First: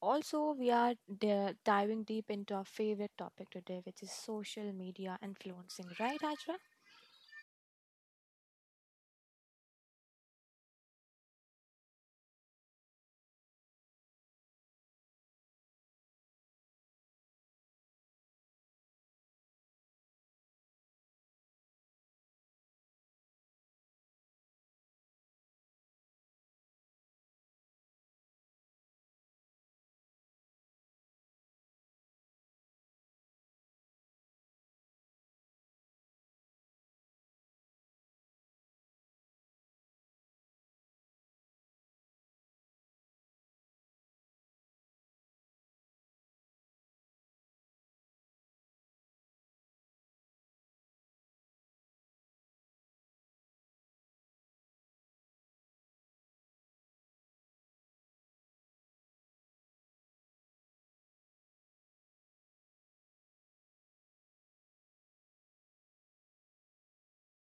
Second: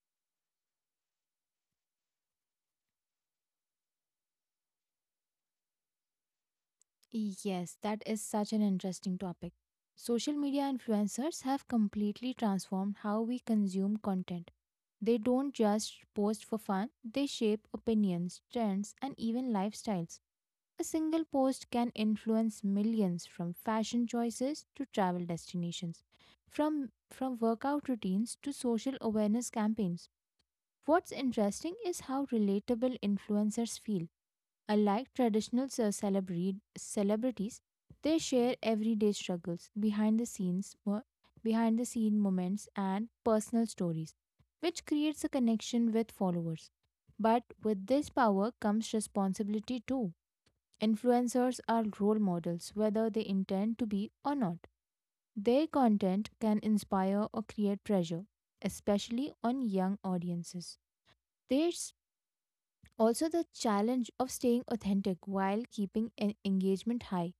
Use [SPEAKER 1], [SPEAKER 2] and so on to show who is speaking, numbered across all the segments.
[SPEAKER 1] Also, we are diving deep into our favorite topic today, which is social media influencing, right, Hajra?
[SPEAKER 2] Yes, that is such an interesting topic. Social media influencers have completely transformed how we consume content. They don't just post for fun, they shape opinions, trends, and even lifestyles. A single post can influence millions from fashion choices to travel destinations, from workout routines to social awareness campaigns. What's interesting is how relatable influencers feel. Unlike traditional celebrities, they share everyday struggles, behind the scenes, behind the scene moments, and personal stories, which creates a connection with followers. But with this power comes responsibility too. Influencers are role models, whether they intend to be or not. Their content can inspire or create pressure, especially on young audiences. There's also the challenge of staying authentic while keeping engagement high.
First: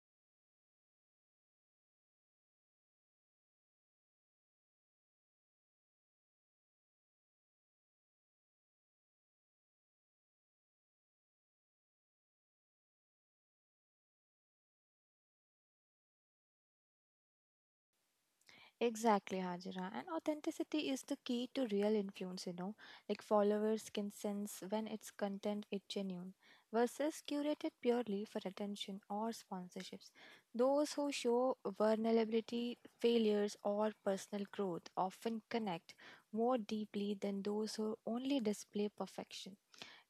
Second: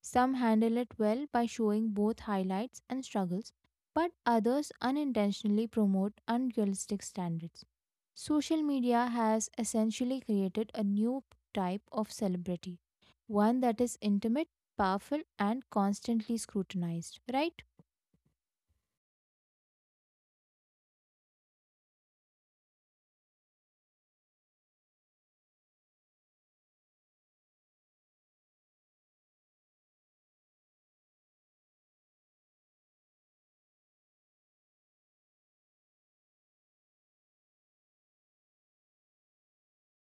[SPEAKER 2] Some handle it well by showing both highlights and struggles, but others unintentionally promote unrealistic standards. Social media has essentially created a new type of celebrity, one that is intimate, powerful, and constantly scrutinized, right?
[SPEAKER 1] Exactly, Hajira. And authenticity is the key to real influence, Like followers can sense when its content is genuine versus curated purely for attention or sponsorships. Those who show vulnerability, failures, or personal growth often connect more deeply than those who only display perfection.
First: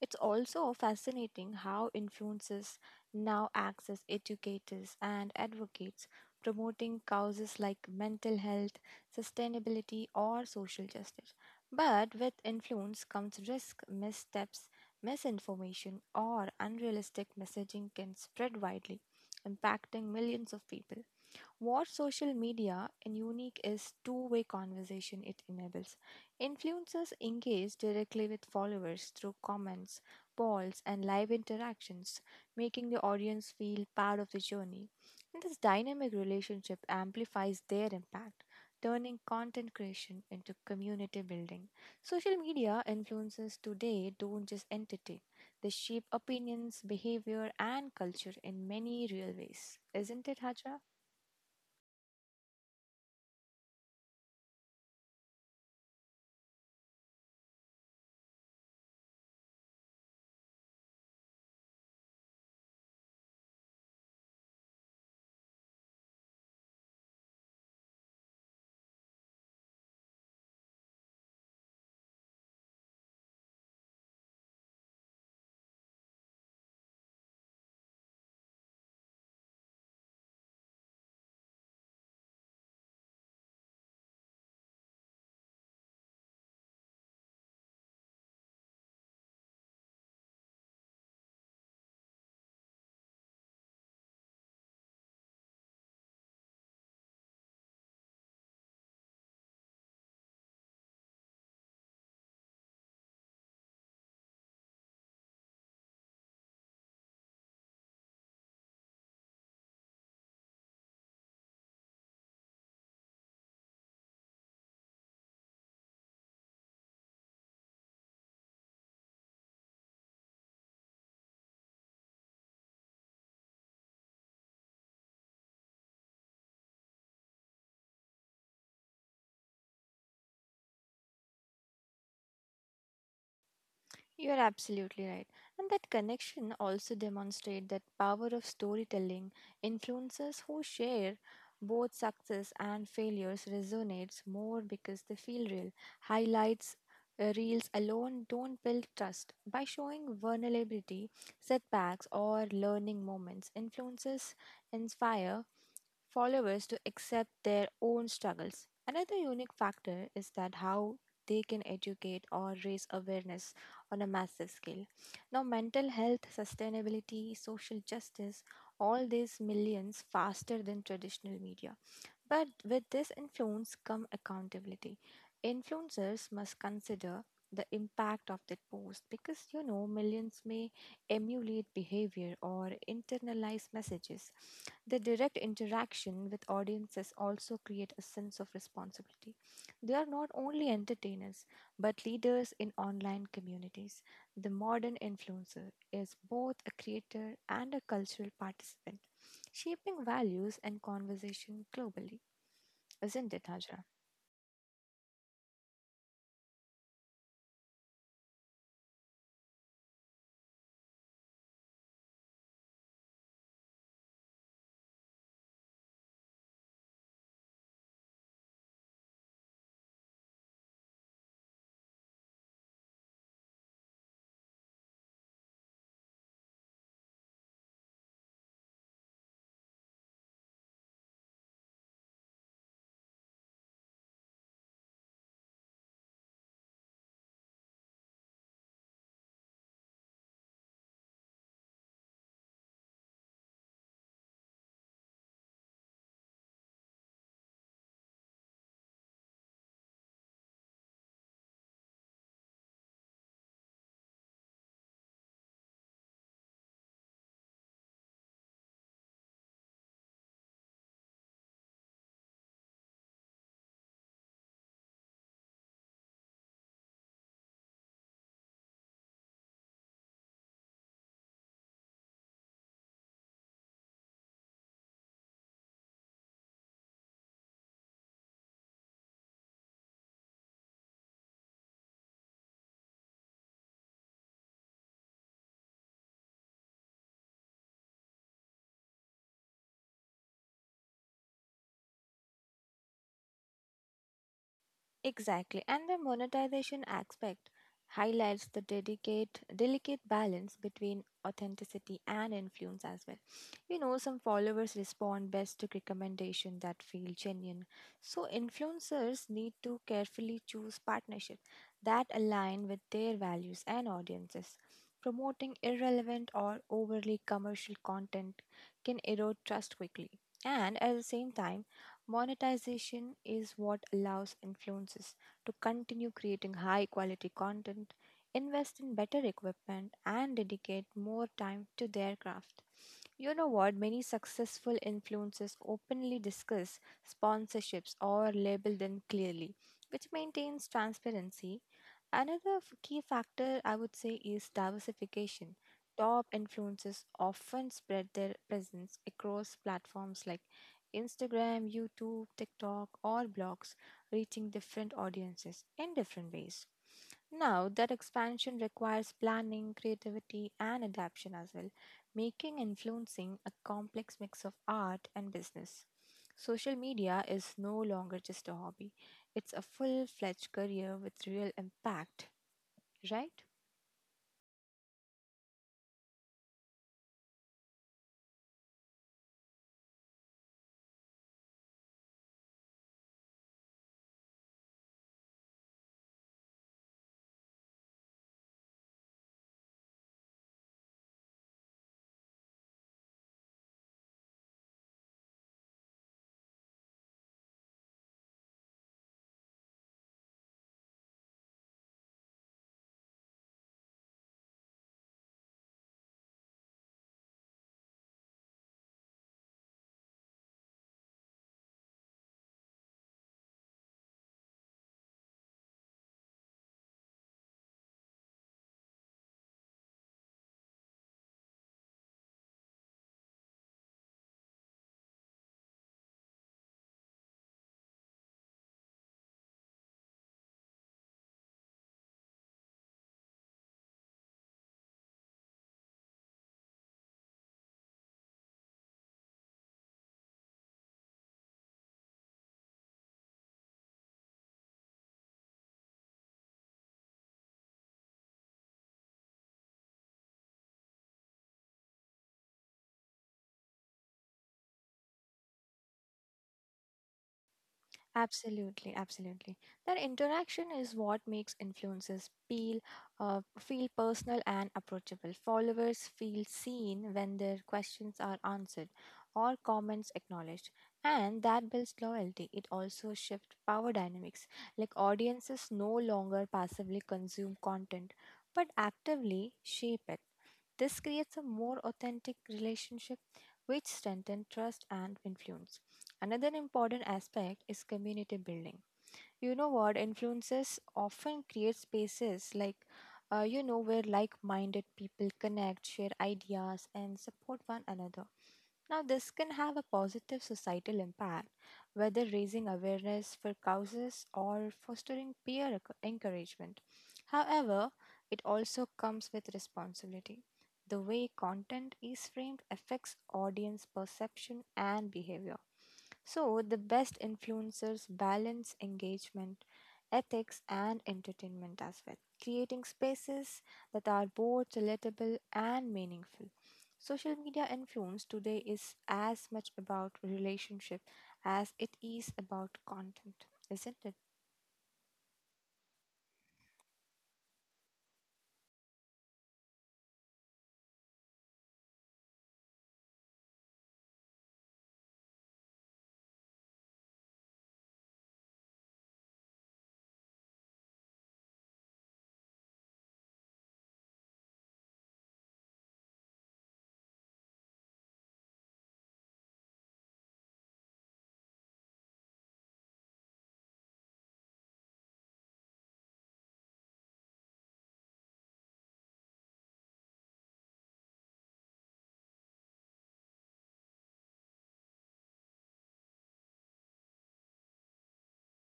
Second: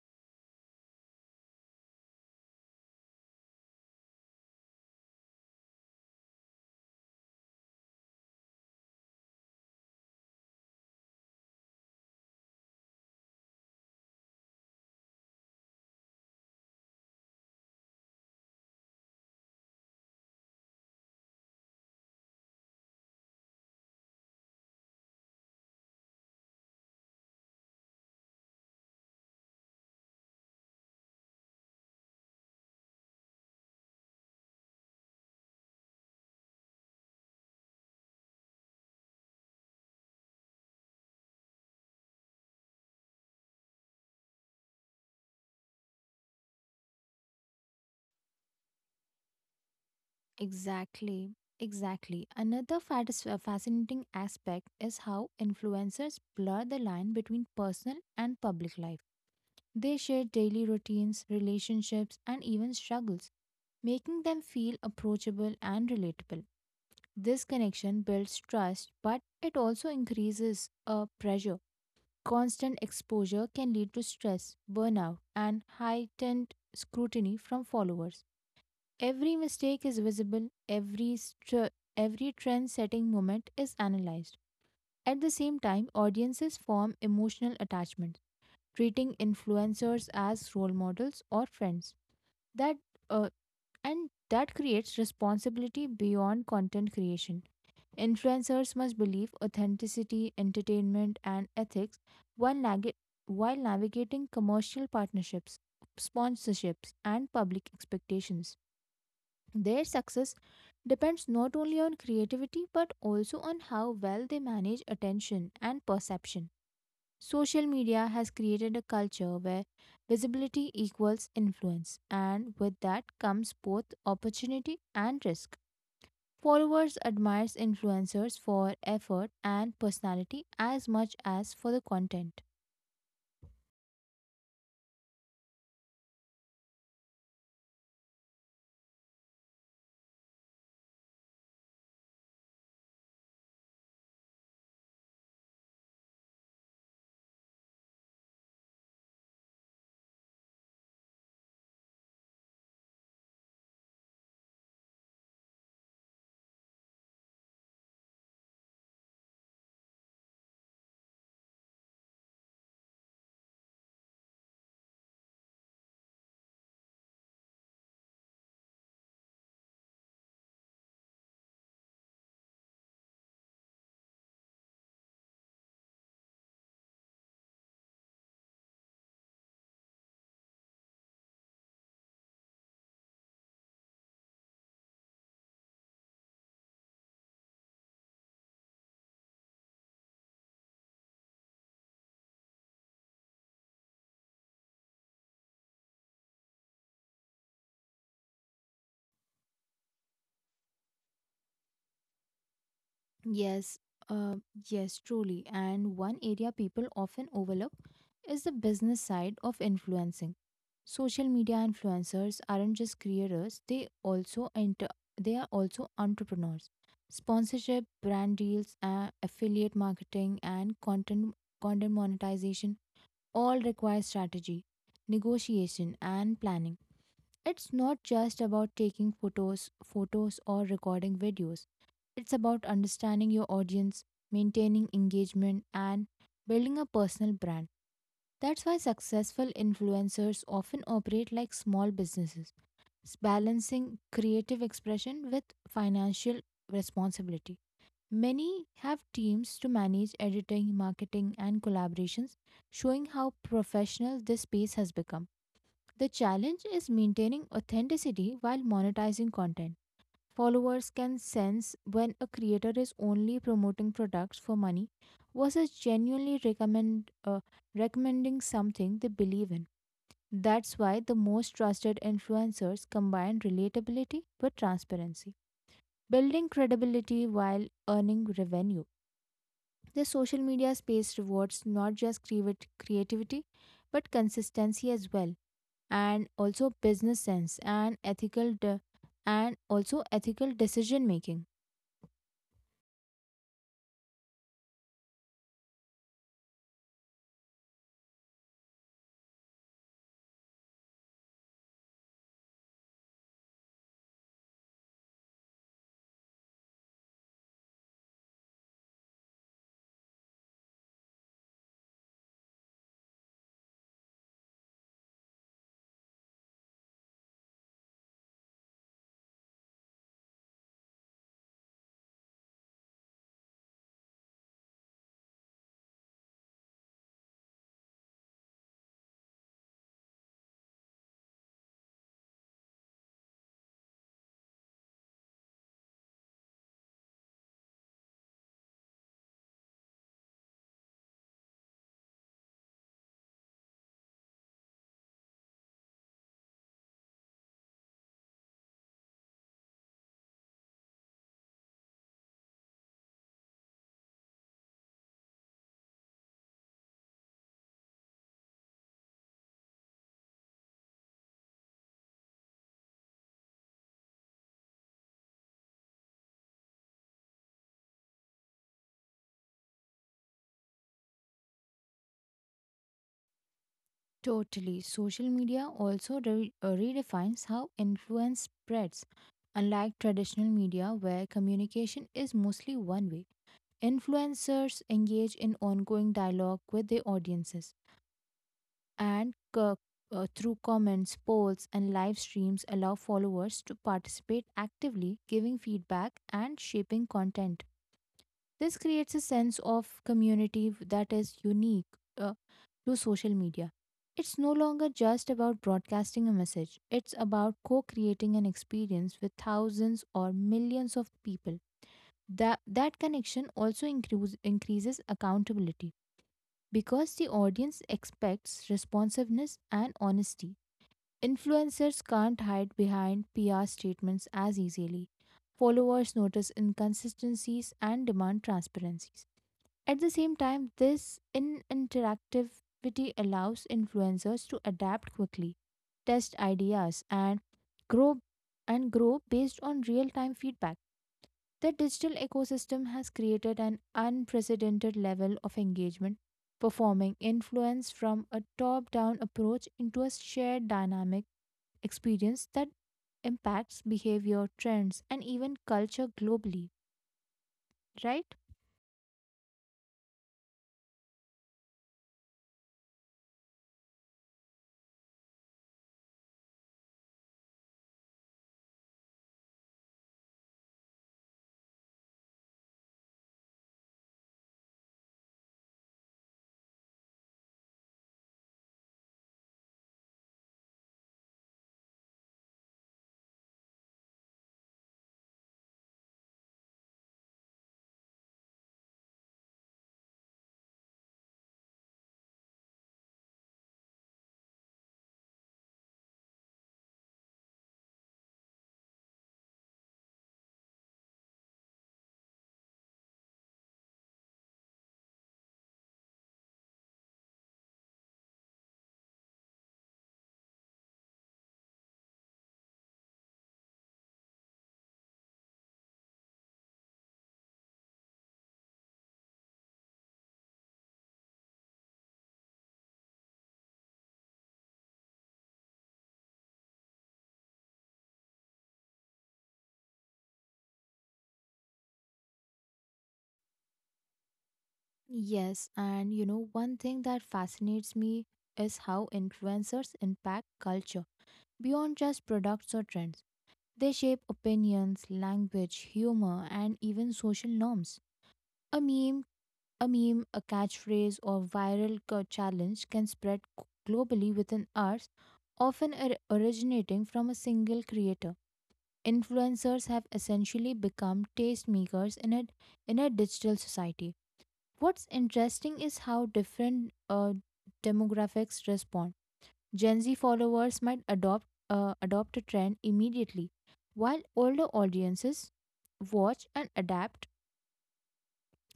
[SPEAKER 1] It's also fascinating how influencers now act as educators and advocates, promoting causes like mental health, sustainability, or social justice. But with influence comes risk, missteps, misinformation, or unrealistic messaging can spread widely, impacting millions of people. What social media and unique is two-way conversation it enables. Influencers engage directly with followers through comments, polls, and live interactions, making the audience feel part of the journey. And this dynamic relationship amplifies their impact, turning content creation into community building. Social media influencers today don't just entertain, they shape opinions, behavior, and culture in many real ways. Isn't it, Hajra?
[SPEAKER 2] Exactly. Exactly. Another fascinating aspect is how influencers blur the line between personal and public life. They share daily routines, relationships, and even struggles, making them feel approachable and relatable. This connection builds trust, but it also increases a pressure. Constant exposure can lead to stress, burnout, and heightened scrutiny from followers. Every mistake is visible, every trend setting moment is analyzed. At the same time, audiences form emotional attachments treating influencers as role models or friends. That uh, that creates responsibility beyond content creation. Influencers must believe authenticity, entertainment, and ethics while, nag- while navigating commercial partnerships, sponsorships, and public expectations. Their success depends not only on creativity but also on how well they manage attention and perception. Social media has created a culture where visibility equals influence, and with that comes both opportunity and risk. Followers admires influencers for effort and personality as much as for the content.
[SPEAKER 1] You are absolutely right. And that connection also demonstrates that power of storytelling. Influencers who share both success and failures resonates more because they feel real. Highlights reels alone don't build trust. By showing vulnerability, setbacks or learning moments, influencers inspire followers to accept their own struggles. Another unique factor is that how they can educate or raise awareness on a massive scale. Now, mental health, sustainability, social justice, all these millions faster than traditional media. But with this influence come accountability. Influencers must consider the impact of their post because you know millions may emulate behavior or internalize messages. The direct interaction with audiences also create a sense of responsibility. They are not only entertainers but leaders in online communities. The modern influencer is both a creator and a cultural participant shaping values and conversation globally, isn't it, Hajra?
[SPEAKER 2] Yes, uh, yes, truly. And one area people often overlook is the business side of influencing. Social media influencers aren't just creators; they are also entrepreneurs. Sponsorship, brand deals, affiliate marketing, and content monetization all require strategy, negotiation, and planning. It's not just about taking photos or recording videos. It's about understanding your audience, maintaining engagement and building a personal brand. That's why successful influencers often operate like small businesses, balancing creative expression with financial responsibility. Many have teams to manage editing, marketing, and collaborations, showing how professional this space has become. The challenge is maintaining authenticity while monetizing content. Followers can sense when a creator is only promoting products for money versus genuinely recommend recommending something they believe in. That's why the most trusted influencers combine relatability with transparency, building credibility while earning revenue. The social media space rewards not just creativity but consistency as well, and also business sense and also ethical decision making.
[SPEAKER 1] Exactly. And the monetization aspect highlights the delicate balance between authenticity and influence as well. You know, some followers respond best to recommendations that feel genuine. So influencers need to carefully choose partnerships that align with their values and audiences. Promoting irrelevant or overly commercial content can erode trust quickly. And at the same time, monetization is what allows influencers to continue creating high quality content, invest in better equipment, and dedicate more time to their craft. You know what? Many successful influencers openly discuss sponsorships or label them clearly, which maintains transparency. Another key factor I would say is diversification. Top influencers often spread their presence across platforms like Instagram, YouTube, TikTok, all blogs, reaching different audiences in different ways. Now, that expansion requires planning, creativity, and adaptation as well, making influencing a complex mix of art and business. Social media is no longer just a hobby, it's a full fledged career with real impact, right?
[SPEAKER 2] Totally. Social media also redefines how influence spreads. Unlike traditional media where communication is mostly one way, influencers engage in ongoing dialogue with their audiences, and co- through comments, polls, and live streams, allow followers to participate actively, giving feedback and shaping content. This creates a sense of community that is unique uh, to social media. It's no longer just about broadcasting a message, it's about co creating an experience with thousands or millions of people. That connection also increases accountability because the audience expects responsiveness and honesty. Influencers can't hide behind PR statements as easily. Followers notice inconsistencies and demand transparencies. At the same time, this in interactivity allows influencers to adapt quickly, test ideas, grow and grow based on real-time feedback. The digital ecosystem has created an unprecedented level of engagement, performing influence from a top-down approach into a shared dynamic experience that impacts behavior, trends, and even culture globally, right?
[SPEAKER 1] Absolutely, absolutely. That interaction is what makes influencers feel personal and approachable. Followers feel seen when their questions are answered or comments acknowledged, and that builds loyalty. It also shifts power dynamics, like audiences no longer passively consume content but actively shape it. This creates a more authentic relationship which strengthens trust and influence. Another important aspect is community building. You know what? Influences often create spaces like, you know, where like minded people connect, share ideas, and support one another. Now, this can have a positive societal impact, whether raising awareness for causes or fostering peer encouragement. However, it also comes with responsibility. The way content is framed affects audience perception and behavior. So, the best influencers balance engagement, ethics, and entertainment as well, creating spaces that are both relatable and meaningful. Social media influence today is as much about relationship as it is about content, isn't it?
[SPEAKER 2] Yes, and you know, one thing that fascinates me is how influencers impact culture beyond just products or trends. They shape opinions, language, humor, and even social norms. A meme, a meme, a catchphrase, or viral challenge can spread globally within hours, often originating from a single creator. Influencers have essentially become tastemakers in a digital society. What's interesting is how different demographics respond. Gen Z followers might adopt a trend immediately, while older audiences watch and adapt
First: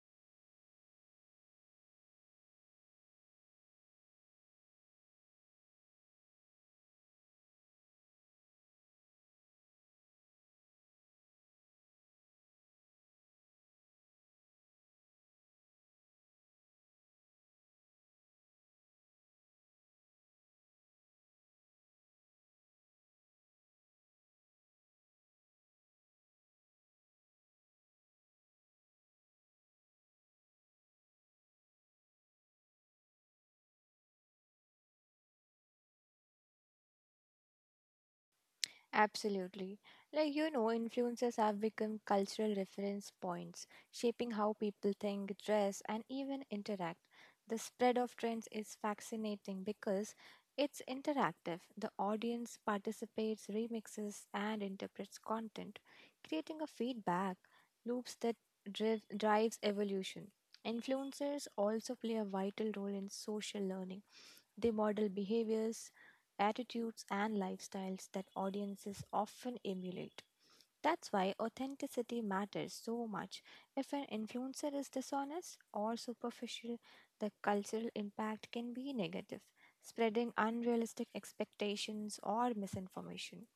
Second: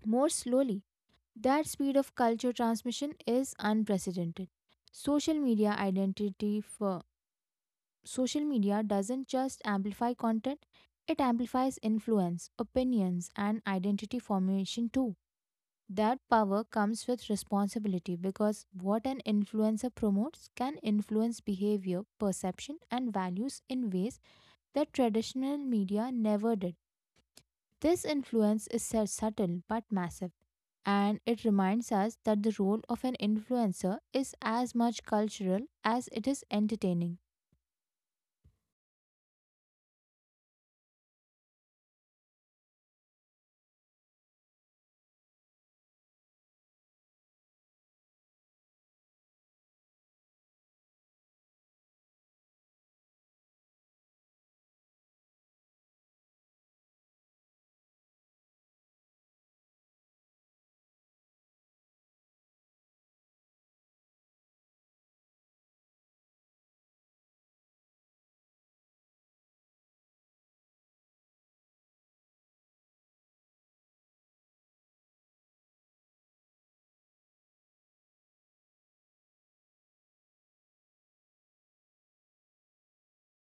[SPEAKER 2] more slowly. That speed of culture transmission is unprecedented. Social media identity for Social media doesn't just amplify content, it amplifies influence, opinions, and identity formation too. That power comes with responsibility because what an influencer promotes can influence behavior, perception, and values in ways that traditional media never did. This influence is subtle but massive, and it reminds us that the role of an influencer is as much cultural as it is entertaining.
[SPEAKER 1] Absolutely. Like, you know, influencers have become cultural reference points, shaping how people think, dress, and even interact. The spread of trends is fascinating because it's interactive. The audience participates, remixes, and interprets content, creating a feedback loops that drives evolution. Influencers also play a vital role in social learning, they model behaviors, attitudes, and lifestyles that audiences often emulate. That's why authenticity matters so much. If an influencer is dishonest or superficial, the cultural impact can be negative, spreading unrealistic expectations or misinformation.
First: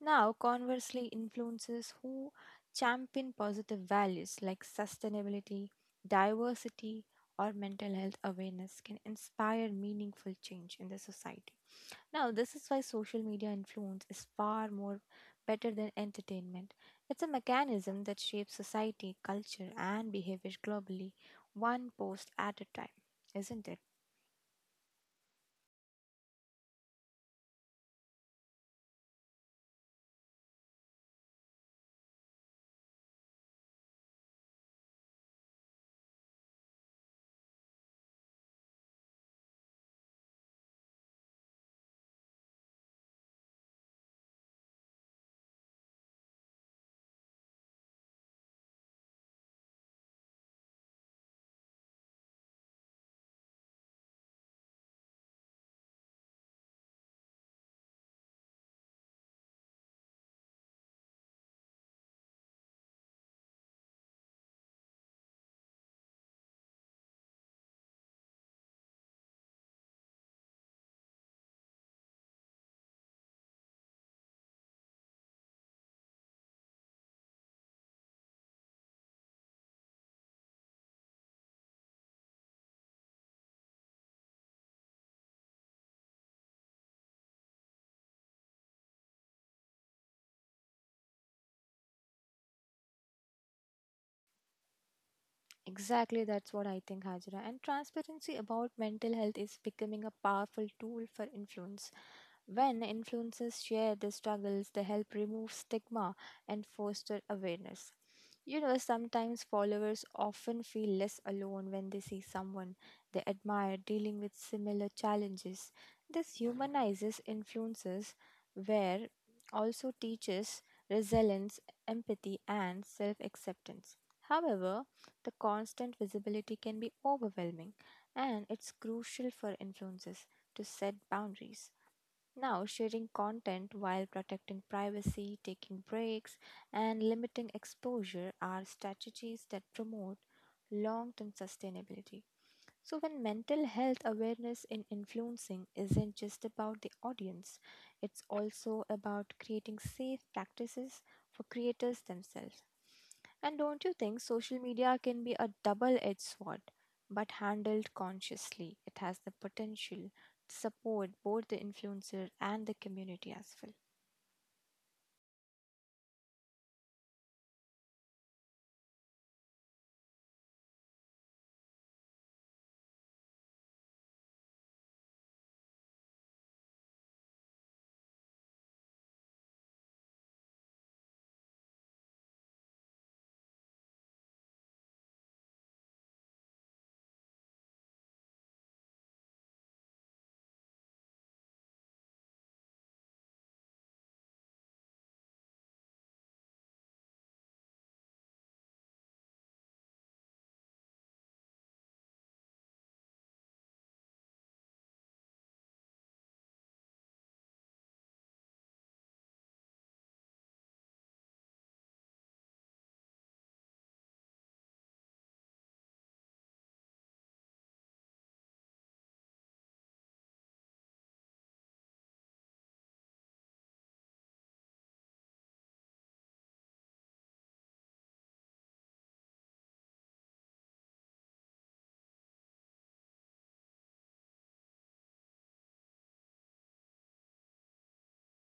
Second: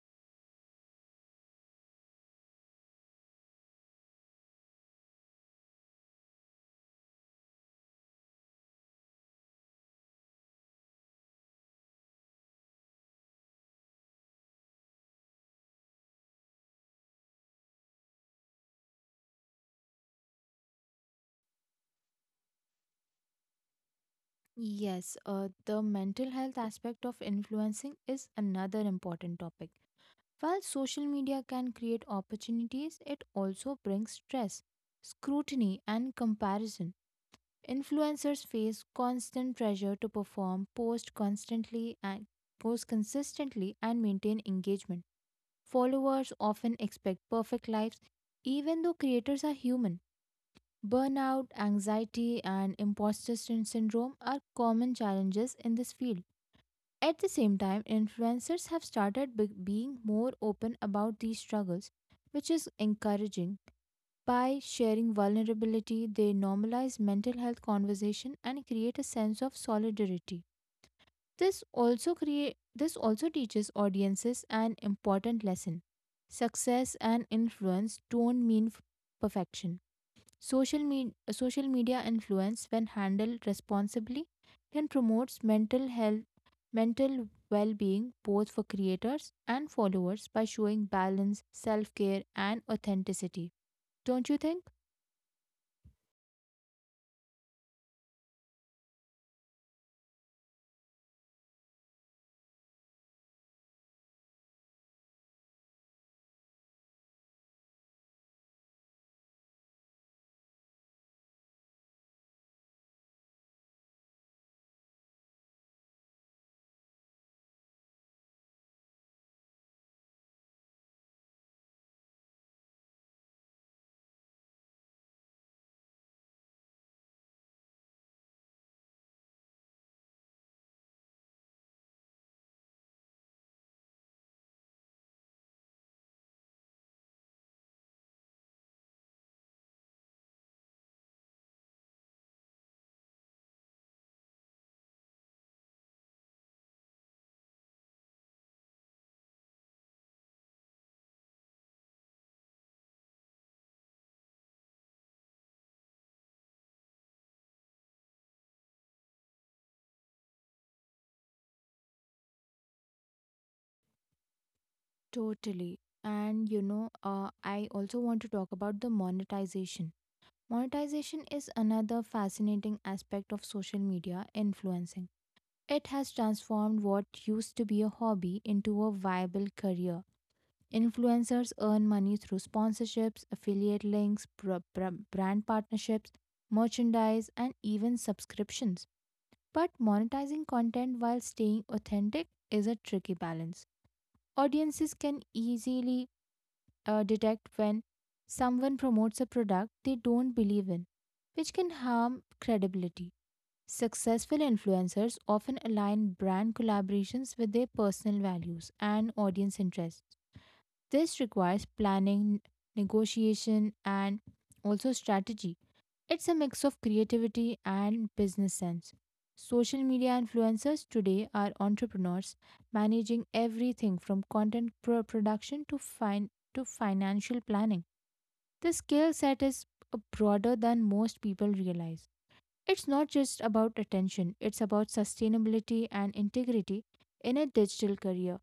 [SPEAKER 1] Now, conversely, influencers who champion positive values like sustainability, diversity, or mental health awareness can inspire meaningful change in the society. Now, this is why social media influence is far more better than entertainment. It's a mechanism that shapes society, culture, and behavior globally, one post at a time, isn't it?
[SPEAKER 2] Yes, the mental health aspect of influencing is another important topic. While social media can create opportunities, it also brings stress, scrutiny, and comparison. Influencers face constant pressure to perform, post consistently and maintain engagement. Followers often expect perfect lives even though creators are human. Burnout, anxiety, and imposter syndrome are common challenges in this field. At the same time, influencers have being more open about these struggles, which is encouraging. By sharing vulnerability, they normalize mental health conversation and create a sense of solidarity. This also create this also teaches audiences an important lesson. Success and influence don't mean perfection. Social media influence, when handled responsibly, can promote mental well-being both for creators and followers by showing balance, self-care, and authenticity. Don't you think?
[SPEAKER 1] Exactly, that's what I think, Hajra. And transparency about mental health is becoming a powerful tool for influence. When influencers share their struggles, they help remove stigma and foster awareness. You know, sometimes followers often feel less alone when they see someone they admire dealing with similar challenges. This humanizes influencers, where also teaches resilience, empathy, and self acceptance. However, the constant visibility can be overwhelming, and it's crucial for influencers to set boundaries, now, sharing content while protecting privacy, taking breaks, and limiting exposure are strategies that promote long term sustainability. So, when mental health awareness in influencing isn't just about the audience, it's also about creating safe practices for creators themselves. And don't you think social media can be a double edged sword? But handled consciously, it has the potential to support both the influencer and the community as well.
[SPEAKER 2] Totally. And you know, I also want to talk about the monetization. Monetization is another fascinating aspect of social media influencing. It has transformed what used to be a hobby into a viable career. Influencers earn money through sponsorships, affiliate links, brand partnerships, merchandise, and even subscriptions. But monetizing content while staying authentic is a tricky balance. Audiences can easily detect when someone promotes a product they don't believe in, which can harm credibility. Successful influencers often align brand collaborations with their personal values and audience interests. This requires planning, negotiation, and also strategy. It's a mix of creativity and business sense. Social media influencers today are entrepreneurs managing everything from content production to to financial planning. The skill set is broader than most people realize. It's not just about attention, it's about sustainability and integrity in a digital career.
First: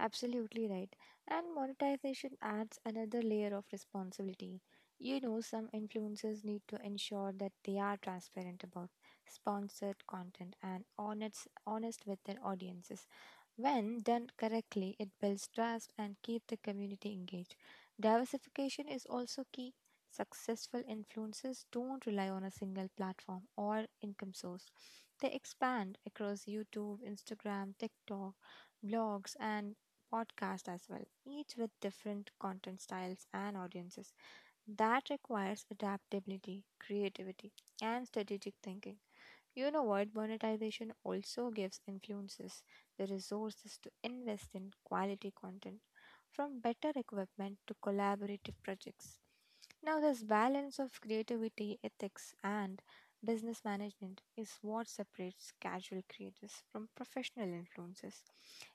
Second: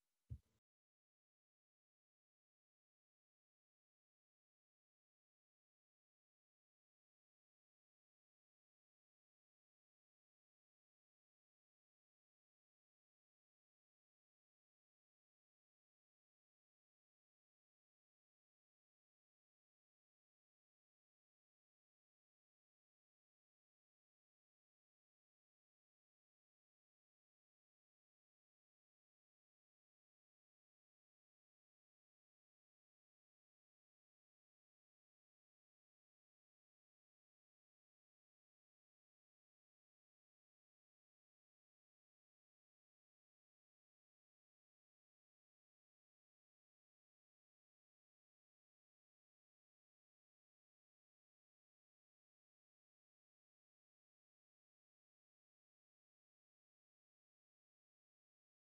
[SPEAKER 1] Absolutely right. And monetization adds another layer of responsibility. You know, some influencers need to ensure that they are transparent about sponsored content and honest with their audiences. When done correctly, it builds trust and keeps the community engaged. Diversification is also key. Successful influencers don't rely on a single platform or income source. They expand across YouTube, Instagram, TikTok, blogs, and podcast as well, each with different content styles and audiences. That requires adaptability, creativity, and strategic thinking. You know what? Monetization also gives influencers the resources to invest in quality content, from better equipment to collaborative projects. Now, this balance of creativity, ethics, and business management is what separates casual creators from professional influencers.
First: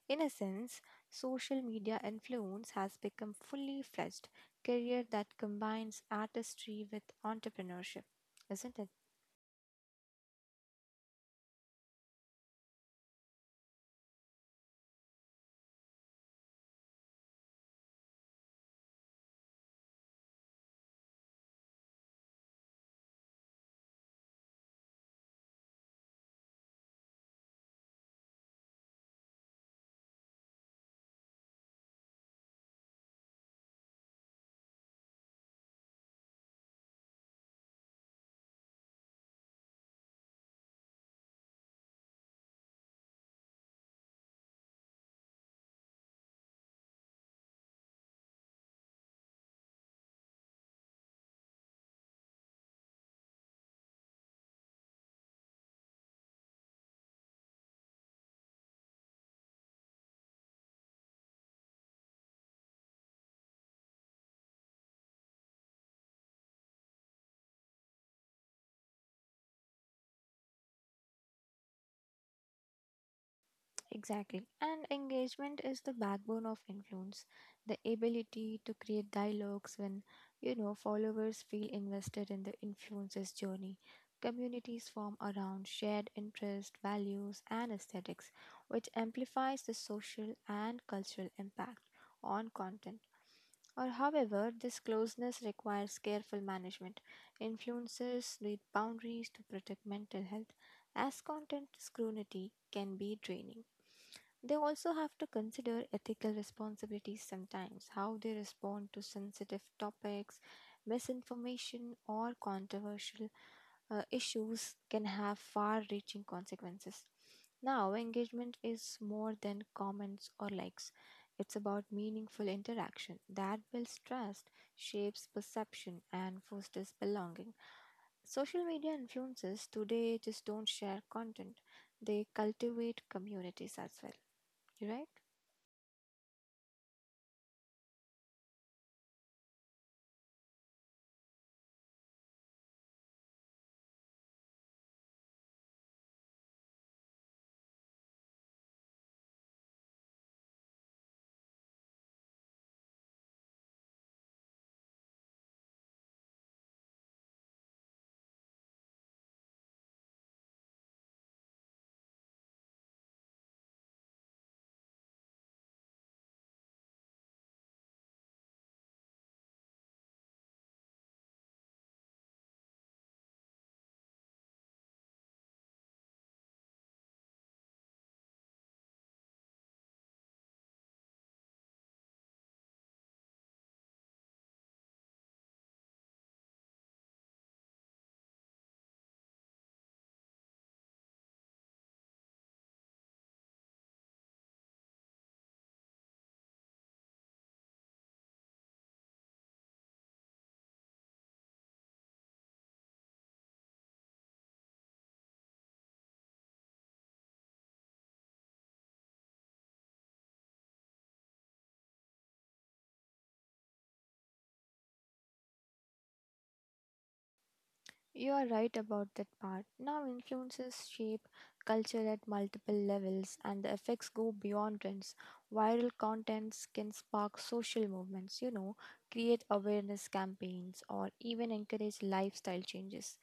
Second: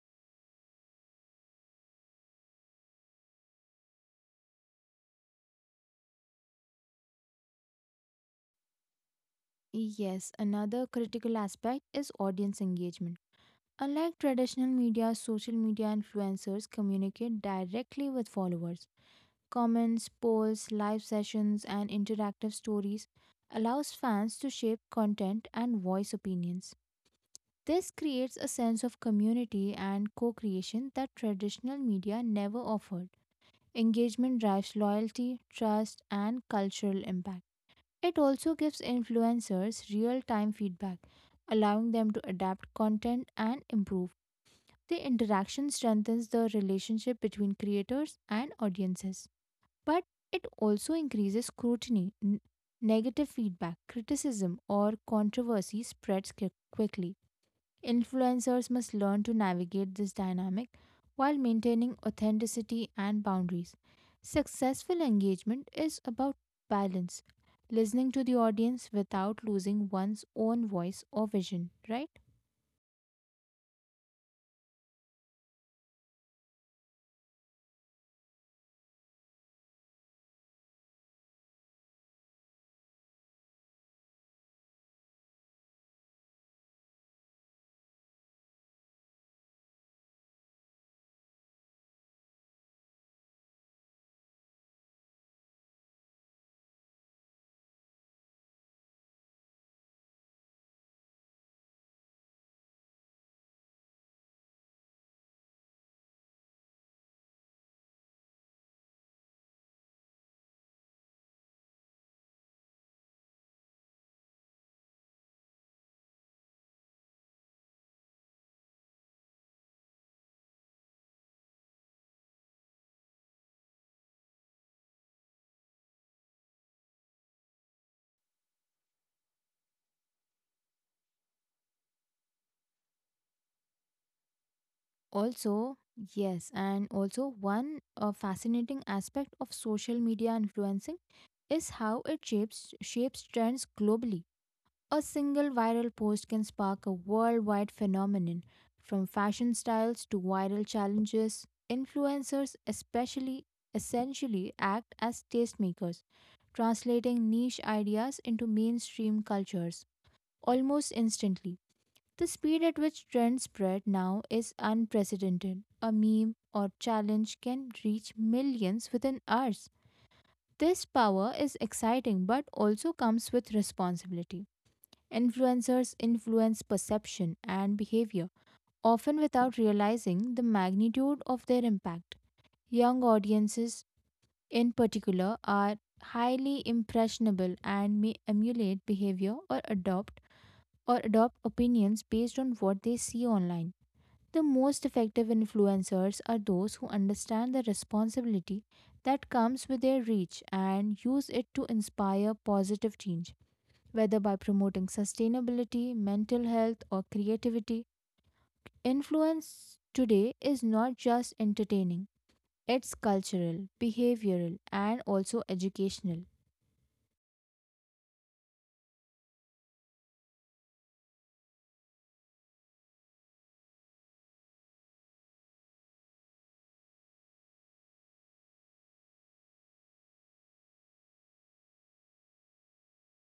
[SPEAKER 1] In a sense, social media influence has become fully fledged career that combines artistry with entrepreneurship, isn't it?
[SPEAKER 2] Yes, another critical aspect is audience engagement. Unlike traditional media, social media influencers communicate directly with followers. Comments, polls, live sessions, and interactive stories allows fans to shape content and voice opinions. This creates a sense of community and co-creation that traditional media never offered. Engagement drives loyalty, trust, and cultural impact. It also gives influencers real time feedback, allowing them to adapt content and improve. The interaction strengthens the relationship between creators and audiences. But it also increases scrutiny. Negative feedback, criticism, or controversy spreads quickly. Influencers must learn to navigate this dynamic while maintaining authenticity and boundaries. Successful engagement is about balance, listening to the audience without losing one's own voice or vision, right?
[SPEAKER 1] Exactly. And engagement is the backbone of influence. The ability to create dialogues when, you know, followers feel invested in the influencer's journey. Communities form around shared interests, values, and aesthetics, which amplifies the social and cultural impact on content. Or, however, this closeness requires careful management. Influencers need boundaries to protect mental health, as content scrutiny can be draining. They also have to consider ethical responsibilities sometimes, how they respond to sensitive topics, misinformation, or controversial issues can have far reaching consequences. Now, engagement is more than comments or likes. It's about meaningful interaction that builds trust, shapes perception, and fosters belonging. Social media influencers today just don't share content, they cultivate communities as well, right.
[SPEAKER 2] Also, yes, and also one fascinating aspect of social media influencing is how it shapes trends globally. A single viral post can spark a worldwide phenomenon, from fashion styles to viral challenges. Essentially act as tastemakers, translating niche ideas into mainstream cultures almost instantly. The speed at which trends spread now is unprecedented. A meme or challenge can reach millions within hours. This power is exciting but also comes with responsibility. Influencers influence perception and behavior, often without realizing the magnitude of their impact. Young audiences, in particular, are highly impressionable and may emulate behavior or adopt opinions based on what they see online. The most effective influencers are those who understand the responsibility that comes with their reach and use it to inspire positive change whether by promoting sustainability, mental health, or creativity. Influence today is not just entertaining, it's cultural, behavioral, and also educational.
[SPEAKER 1] You are right about that part. Now, influences shape culture at multiple levels, and the effects go beyond trends. Viral contents can spark social movements, you know, create awareness campaigns, or even encourage lifestyle changes.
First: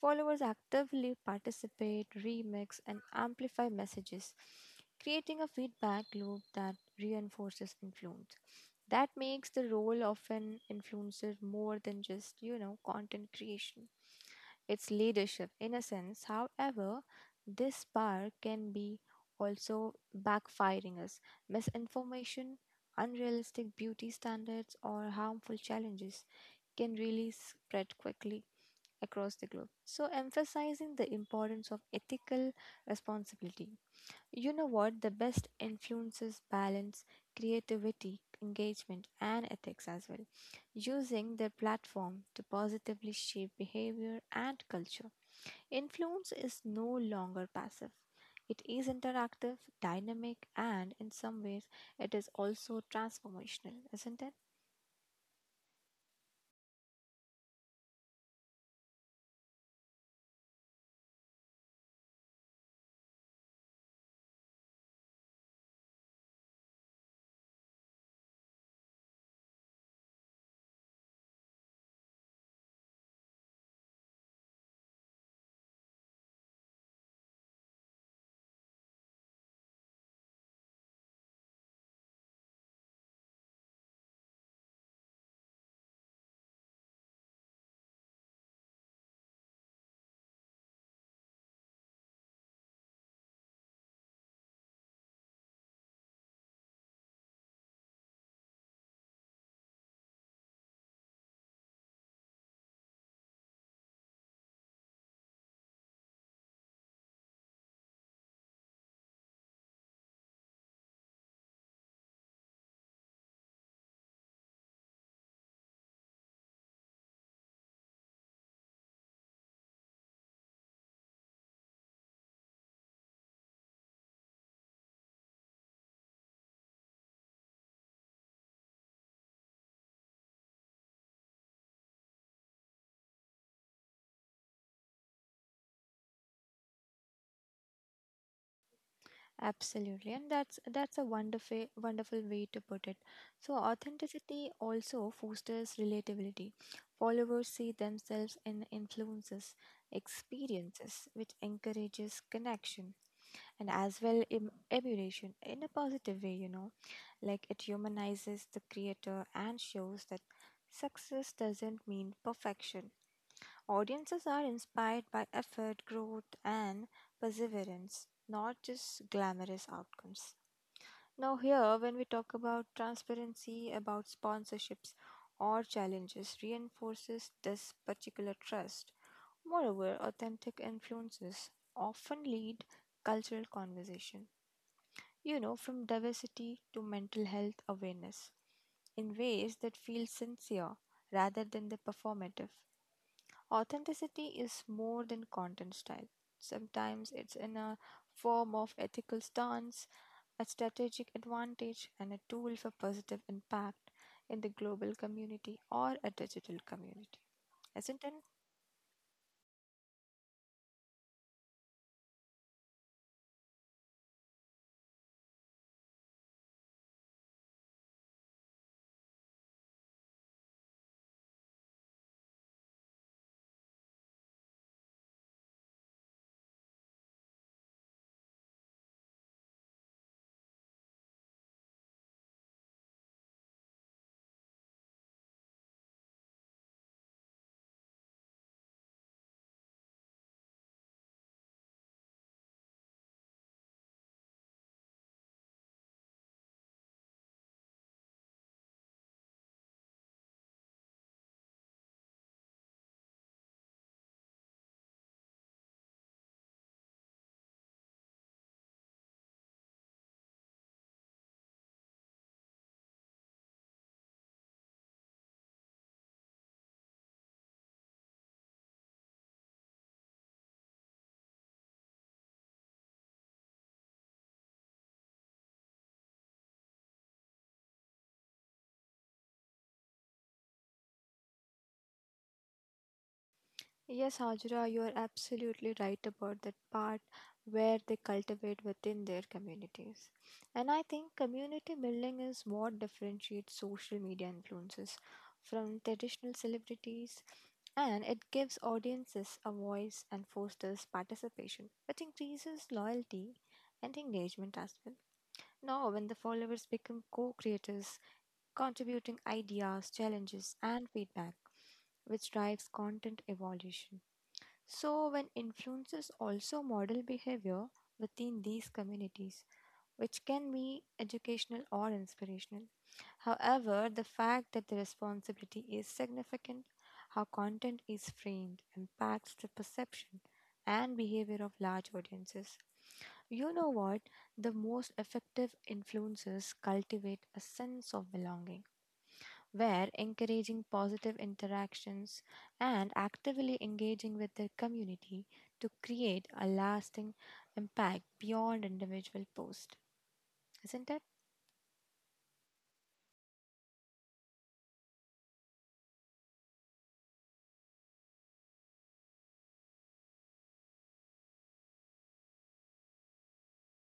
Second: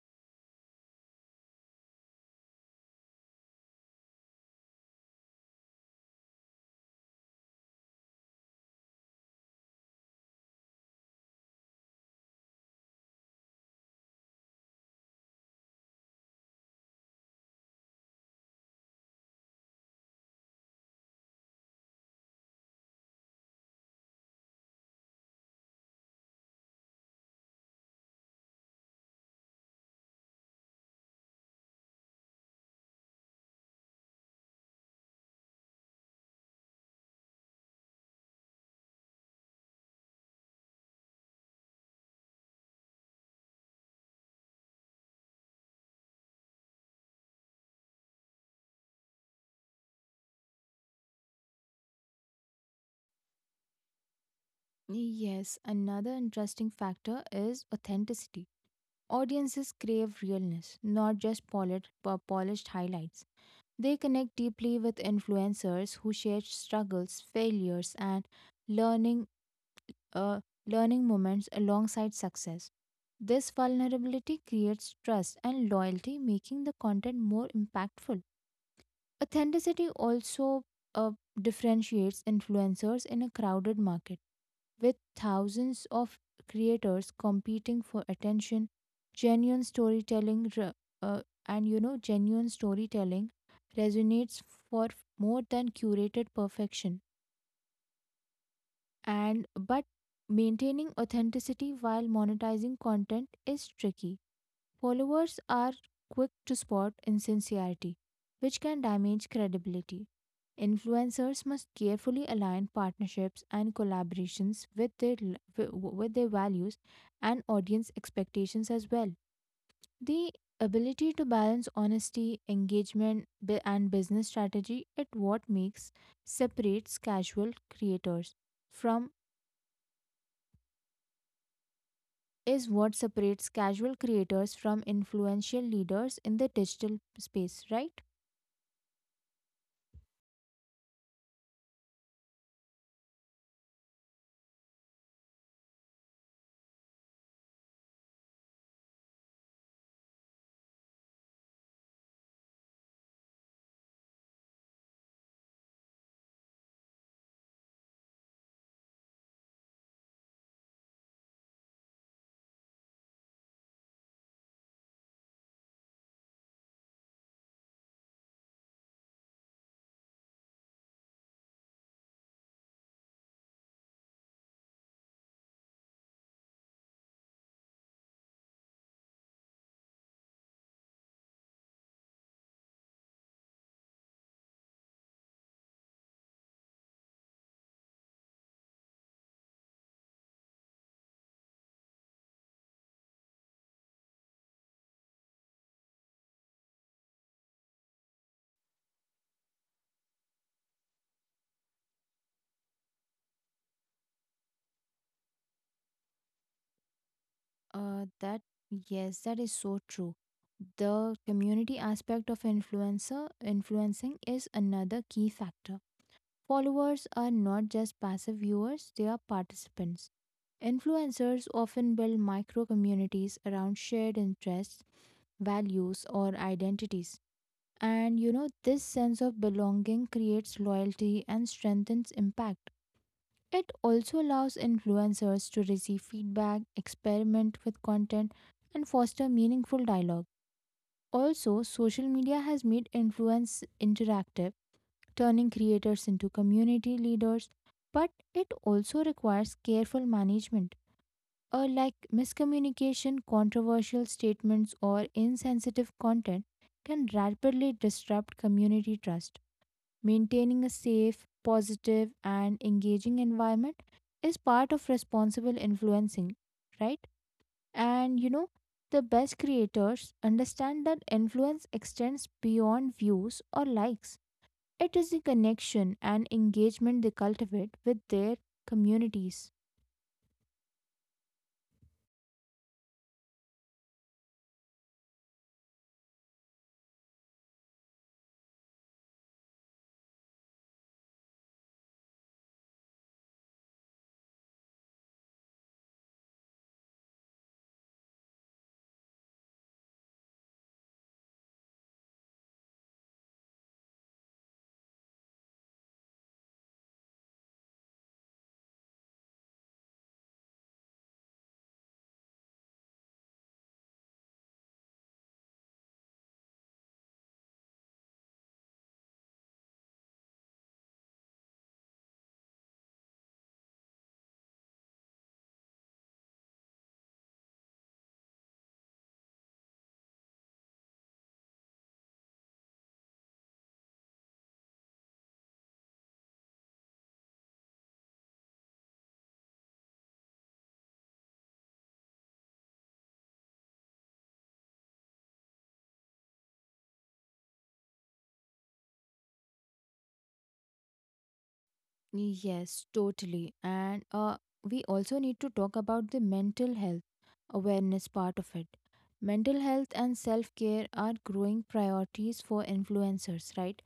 [SPEAKER 1] Followers actively participate, remix, and amplify messages, creating a feedback loop that reinforces influence. That makes the role of an influencer more than just, you know, content creation. It's leadership. In a sense, however, this power can be also backfiring us. Misinformation, unrealistic beauty standards, or harmful challenges can really spread quickly across the globe. So, emphasizing the importance of ethical responsibility. You know what? The best influences balance creativity, engagement, and ethics as well, using their platform to positively shape behavior and culture. Influence is no longer passive. It is interactive, dynamic, and in some ways, it is also transformational, isn't it?
[SPEAKER 2] Yes, another interesting factor is authenticity. Audiences crave realness, not just polished highlights. They connect deeply with influencers who share struggles, failures, and learning uh, learning moments alongside success. This vulnerability creates trust and loyalty, making the content more impactful. Authenticity also uh, differentiates influencers in a crowded market. With thousands of creators competing for attention, genuine storytelling re- uh, and you know genuine storytelling resonates for more than curated perfection, and but maintaining authenticity while monetizing content is tricky. Followers are quick to spot insincerity, which can damage credibility. Influencers must carefully align partnerships and collaborations with their with their values and audience expectations as well. The ability to balance honesty, engagement, and business strategy is what makes separates casual creators from is what separates casual creators from influential leaders in the digital space, right?
[SPEAKER 1] Absolutely, and that's a wonderful way to put it. So authenticity also fosters relatability. Followers see themselves in influences, experiences, which encourages connection and as well emulation in a positive way. You know, like it humanizes the creator and shows that success doesn't mean perfection. Audiences are inspired by effort, growth, and perseverance, not just glamorous outcomes. Now, here, when we talk about transparency, about sponsorships or challenges, reinforces this particular trust. Moreover, authentic influences often lead cultural conversation, you know, from diversity to mental health awareness in ways that feel sincere rather than the performative. Authenticity is more than content style. Sometimes it's in a form of ethical stance, a strategic advantage, and a tool for positive impact in the global community or a digital community. Isn't it?
[SPEAKER 2] That Yes, that is so true. The community aspect of influencer influencing is another key factor. Followers are not just passive viewers, they are participants. Influencers often build micro communities around shared interests, values, or identities. And you know, this sense of belonging creates loyalty and strengthens impact. It also allows influencers to receive feedback, experiment with content, and foster meaningful dialogue. Also, social media has made influence interactive, turning creators into community leaders, but it also requires careful management. Like miscommunication, controversial statements, or insensitive content can rapidly disrupt community trust. Maintaining a safe, positive, and engaging environment is part of responsible influencing, right? And you know, the best creators understand that influence extends beyond views or likes. It is the connection and engagement they cultivate with their communities.
[SPEAKER 1] Yes, Hajra, you are absolutely right about that part where they cultivate within their communities. And I think community building is what differentiates social media influences from traditional celebrities, and it gives audiences a voice and fosters participation, which increases loyalty and engagement as well. Now, when the followers become co creators, contributing ideas, challenges, and feedback which drives content evolution. So, when influencers also model behavior within these communities, which can be educational or inspirational. However, the fact that the responsibility is significant, how content is framed, impacts the perception and behavior of large audiences. You know what? The most effective influencers cultivate a sense of belonging where encouraging positive interactions and actively engaging with their community to create a lasting impact beyond individual post, isn't it?
[SPEAKER 2] Yes, totally. And we also need to talk about the mental health awareness part of it. Mental health and self care are growing priorities for influencers, right?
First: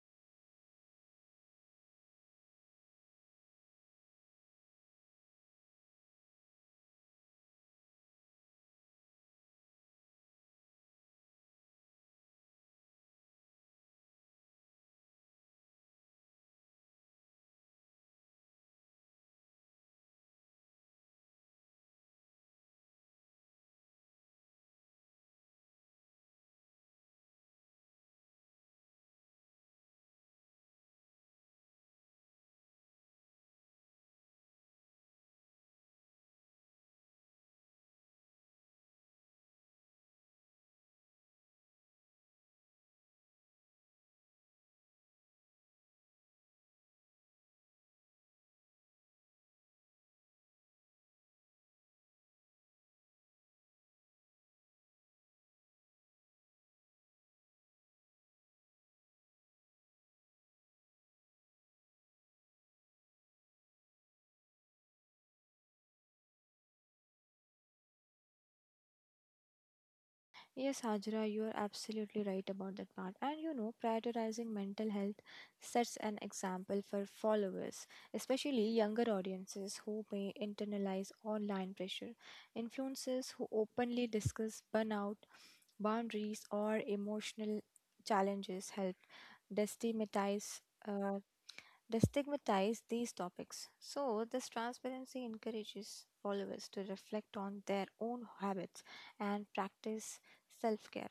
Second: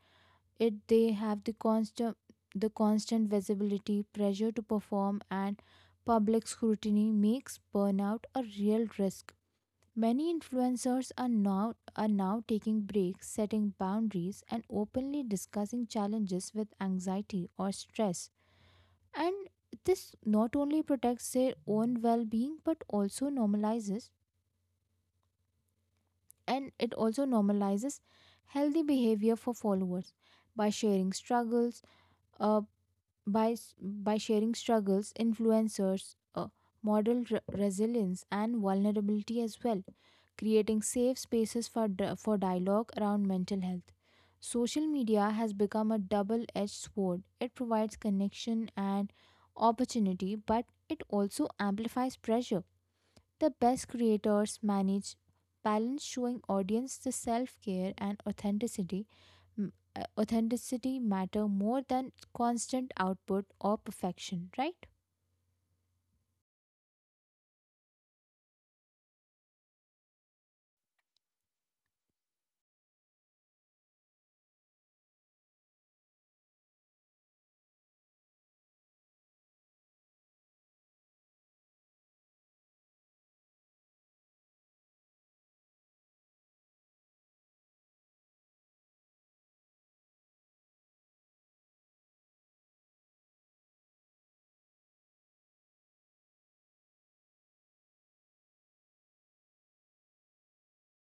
[SPEAKER 2] It they have the constant The constant visibility, pressure to perform, and public scrutiny makes burnout a real risk. Many influencers are now taking breaks, setting boundaries, and openly discussing challenges with anxiety or stress. And this not only protects their own well being but also normalizes and it also normalizes healthy behavior for followers by sharing uh, by s- by sharing struggles influencers uh, model resilience and vulnerability as well, creating safe spaces for for dialogue around mental health. Social media has become a double edged sword. It provides connection and opportunity, but it also amplifies pressure. The best creators manage, balance, showing audience the self-care and authenticity matter more than constant output or perfection, right?
[SPEAKER 1] Yes, Hajra, you are absolutely right about that part. And you know, prioritizing mental health sets an example for followers, especially younger audiences who may internalize online pressure. Influencers who openly discuss burnout, boundaries, or emotional challenges help destigmatize, uh, destigmatize these topics. So this transparency encourages followers to reflect on their own habits and practice self-care.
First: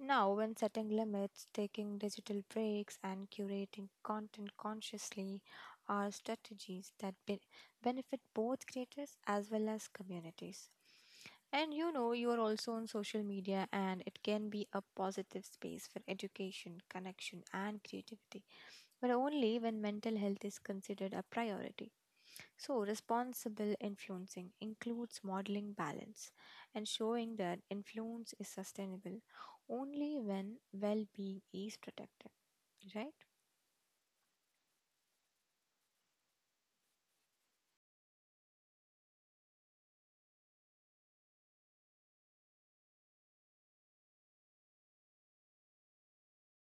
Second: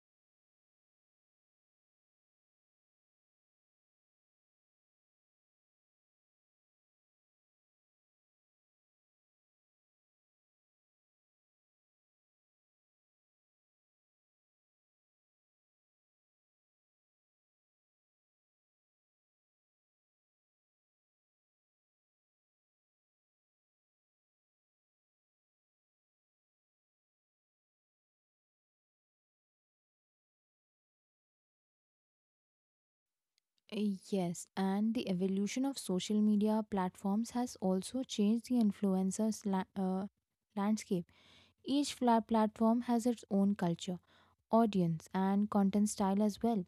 [SPEAKER 1] Now, when setting limits, taking digital breaks, and curating content consciously are strategies that benefit both creators as well as communities. And you know, you are also on social media, and it can be a positive space for education, connection, and creativity, but only when mental health is considered a priority. So, responsible influencing includes modeling balance and showing that influence is sustainable only when well being is protected, right?
[SPEAKER 2] Yes, and the evolution of social media platforms has also changed the influencers' landscape. Each flat platform has its own culture, audience, and content style as well.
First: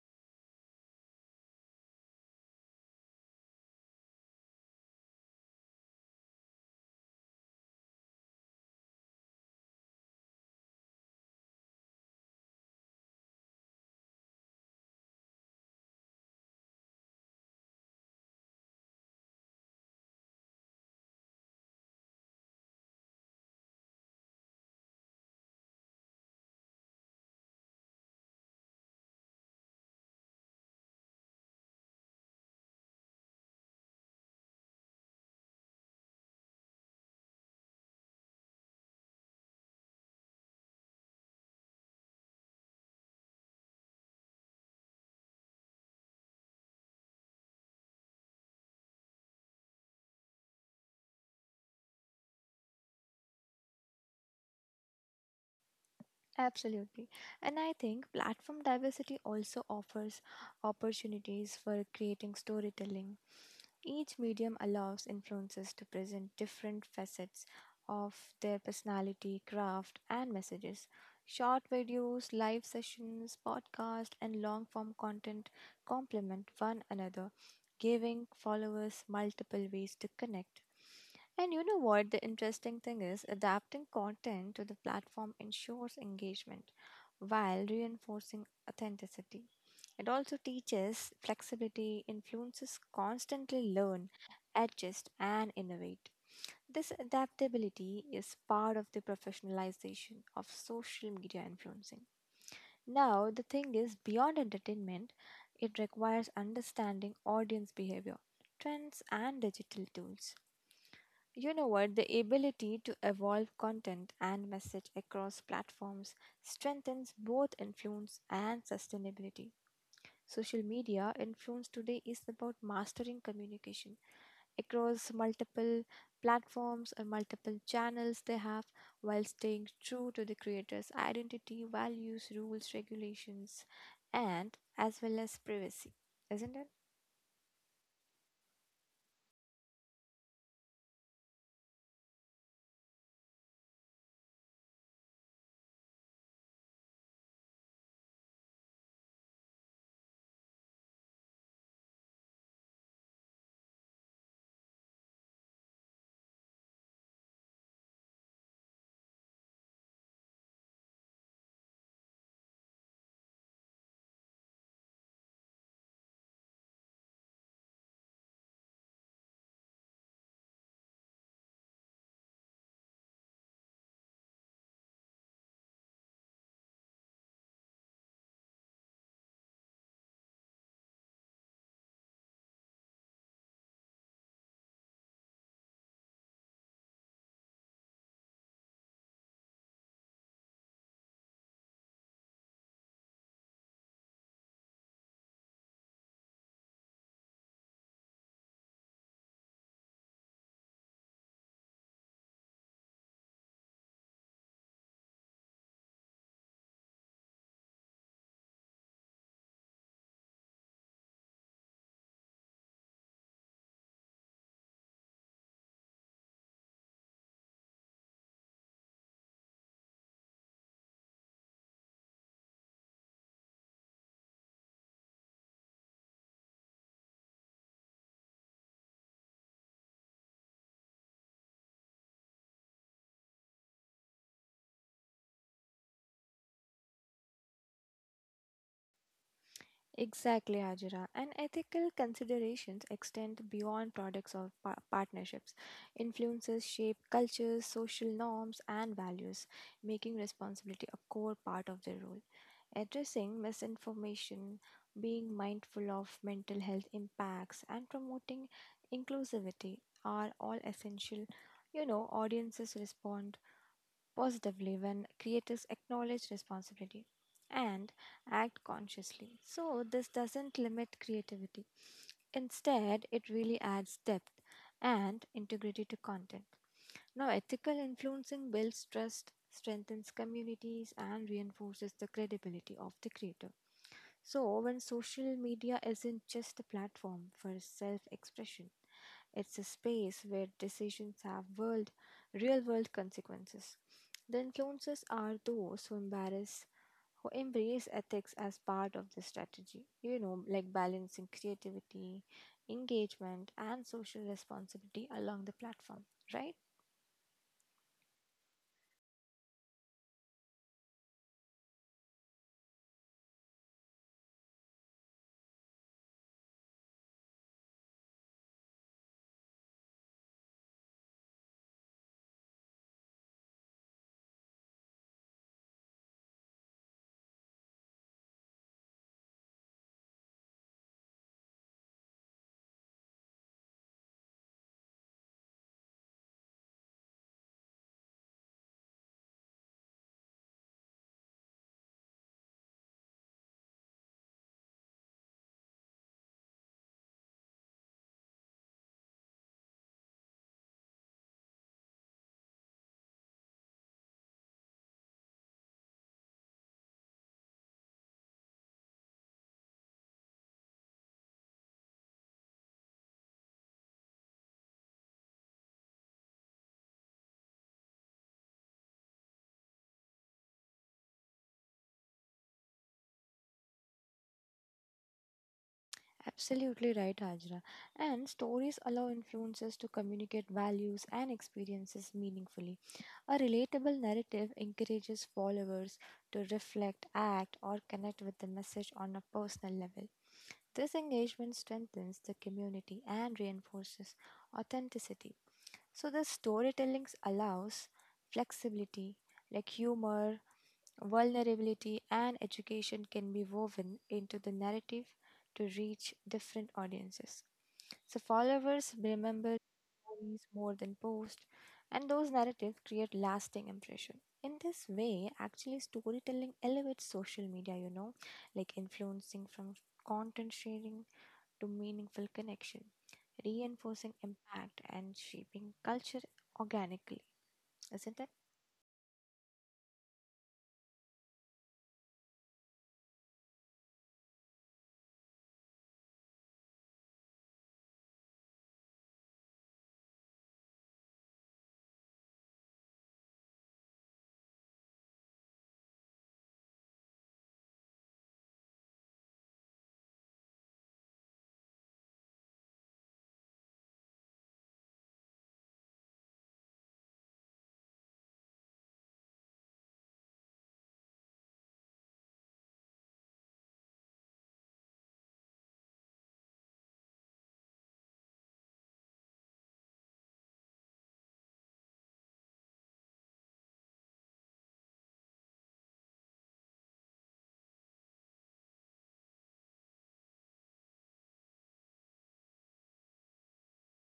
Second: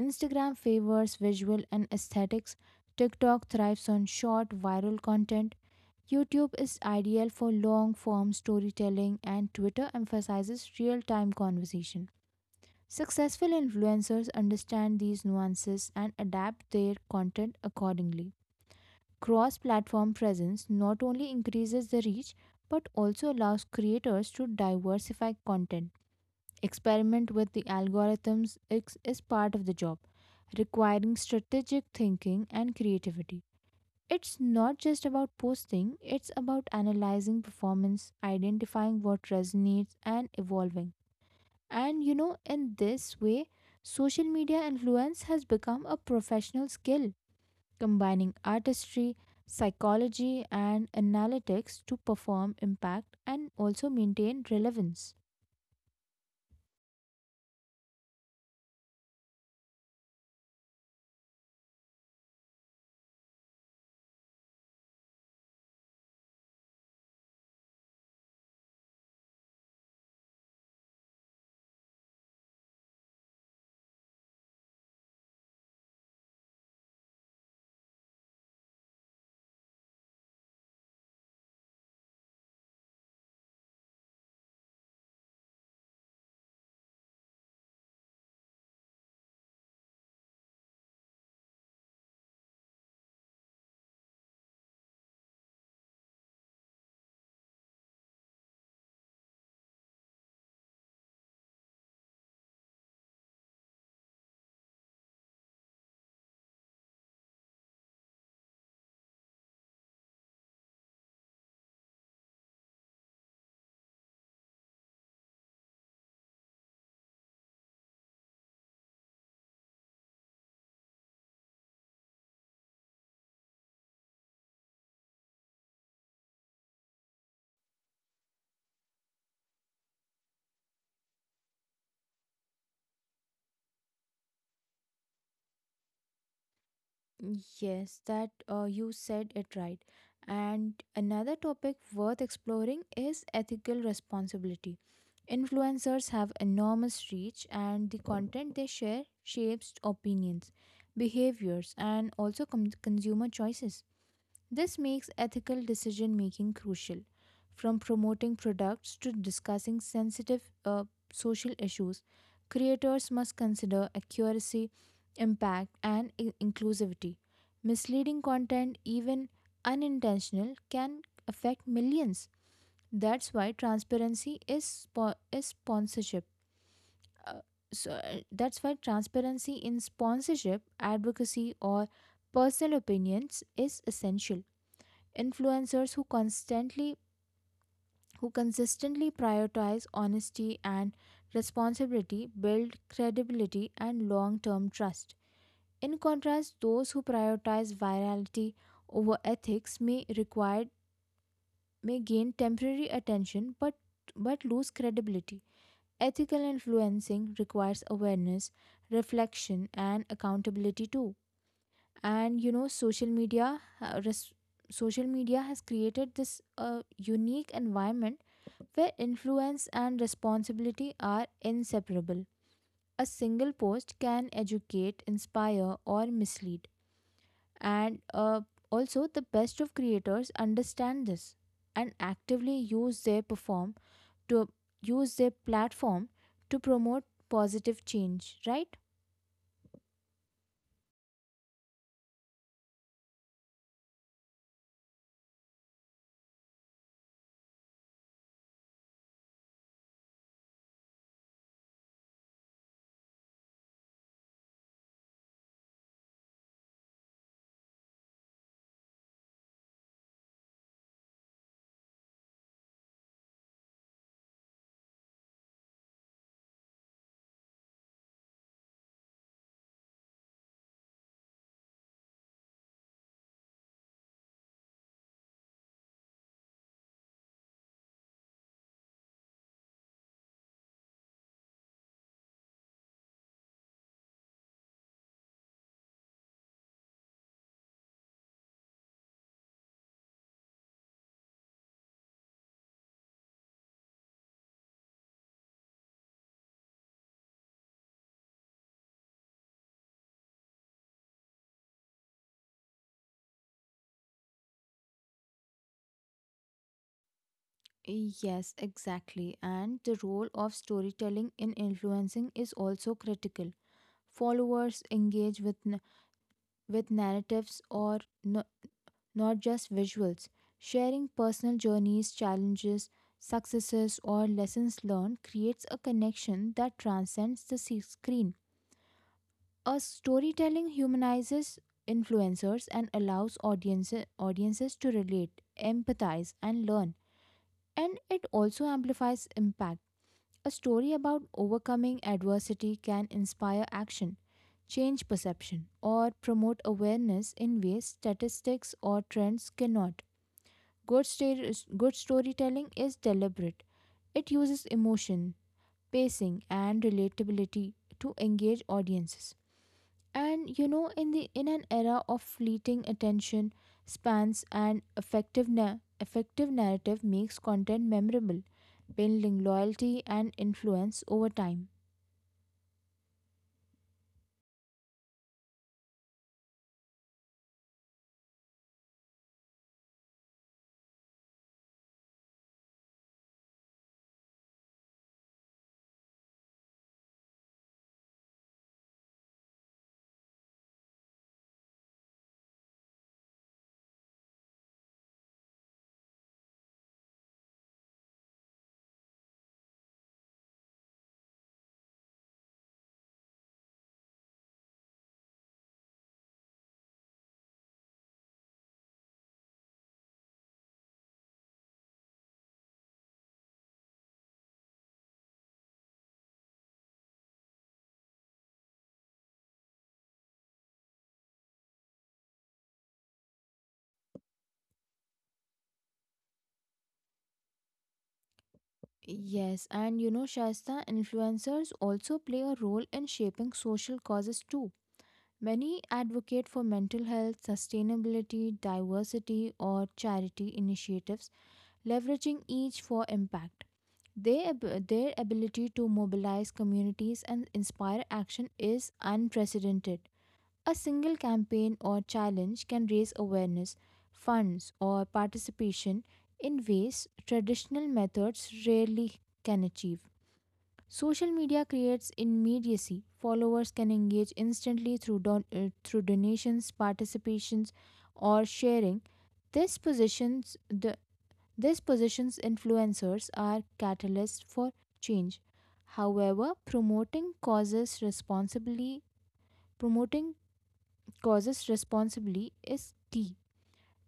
[SPEAKER 2] Instagram favors visual and aesthetics, TikTok thrives on short viral content, YouTube is ideal for long form storytelling, and Twitter emphasizes real time conversation. Successful influencers understand these nuances and adapt their content accordingly. Cross platform presence not only increases the reach but also allows creators to diversify content. Experiment with the algorithms is part of the job, requiring strategic thinking and creativity. It's not just about posting, it's about analyzing performance, identifying what resonates, and evolving. And you know, in this way, social media influence has become a professional skill, combining artistry, psychology, and analytics to perform impact and also maintain relevance.
[SPEAKER 1] Absolutely. And I think platform diversity also offers opportunities for creating storytelling. Each medium allows influencers to present different facets of their personality, craft, and messages. Short videos, live sessions, podcasts, and long form content complement one another, giving followers multiple ways to connect. And you know what? The interesting thing is, adapting content to the platform ensures engagement while reinforcing authenticity. It also teaches flexibility. Influencers constantly learn, adjust, and innovate. This adaptability is part of the professionalization of social media influencing. Now, the thing is, beyond entertainment, it requires understanding audience behavior, trends, and digital tools. You know what? The ability to evolve content and message across platforms strengthens both influence and sustainability. Social media influence today is about mastering communication across multiple platforms or multiple channels they have, while staying true to the creator's identity, values, rules, regulations, and as well as privacy, isn't it?
[SPEAKER 2] Yes, that you said it right. And another topic worth exploring is ethical responsibility. Influencers have enormous reach, and the content they share shapes opinions, behaviors, and also consumer choices. This makes ethical decision making crucial. From promoting products to discussing sensitive social issues, creators must consider accuracy, impact, and inclusivity. Misleading content, even unintentional, can affect millions. That's why transparency is, spo- is sponsorship. Uh, so, that's why transparency in sponsorship, advocacy, or personal opinions is essential. Influencers who consistently prioritize honesty and responsibility build credibility and long-term trust. In contrast, those who prioritize virality over ethics may gain temporary attention but lose credibility. Ethical influencing requires awareness, reflection and accountability too. And you know, social media has created this unique environment where influence and responsibility are inseparable. A single post can educate, inspire or mislead. And also the best of creators understand this and actively to use their platform to promote positive change, right?
[SPEAKER 1] Exactly, Hajira. And ethical considerations extend beyond products of partnerships. Influences shape cultures, social norms, and values, making responsibility a core part of their role. Addressing misinformation, being mindful of mental health impacts, and promoting inclusivity are all essential. You know, audiences respond positively when creators acknowledge responsibility and act consciously. So, this doesn't limit creativity. Instead, it really adds depth and integrity to content. Now, ethical influencing builds trust, strengthens communities, and reinforces the credibility of the creator. So, when social media isn't just a platform for self expression, it's a space where decisions have world, real world consequences. The influencers are those who embrace, who embrace ethics as part of the strategy. You know, like balancing creativity, engagement, and social responsibility along the platform, right?
[SPEAKER 2] Yes, exactly. And the role of storytelling in influencing is also critical. Followers engage with narratives n- not just visuals. Sharing personal journeys, challenges, successes, or lessons learned creates a connection that transcends the screen. A storytelling humanizes influencers and allows audiences to relate, empathize, and learn. And it also amplifies impact. A story about overcoming adversity can inspire action, change perception, or promote awareness in ways statistics or trends cannot. Good storytelling is deliberate, it uses emotion, pacing, and relatability to engage audiences. And you know, in an era of fleeting attention spans and effective narrative makes content memorable, building loyalty and influence over time.
[SPEAKER 1] Absolutely right, Hajra. And stories allow influencers to communicate values and experiences meaningfully. A relatable narrative encourages followers to reflect, act, or connect with the message on a personal level. This engagement strengthens the community and reinforces authenticity. So, the storytelling allows flexibility, like humor, vulnerability, and education can be woven into the narrative to reach different audiences. So, followers remember stories more than posts, and those narratives create lasting impression. In this way, actually, storytelling elevates social media, you know, like influencing from content sharing to meaningful connection, reinforcing impact and shaping culture organically, isn't it?
[SPEAKER 2] Yes, and you know, Shaista, influencers also play a role in shaping social causes too. Many advocate for mental health, sustainability, diversity, or charity initiatives, leveraging each for impact. Their ability to mobilize communities and inspire action is unprecedented. A single campaign or challenge can raise awareness, funds, or participation in ways traditional methods rarely can achieve. Social media creates immediacy. Followers can engage instantly through, through donations, participations, or sharing. This positions the this positions influencers are catalysts for change. However, promoting causes responsibly is key.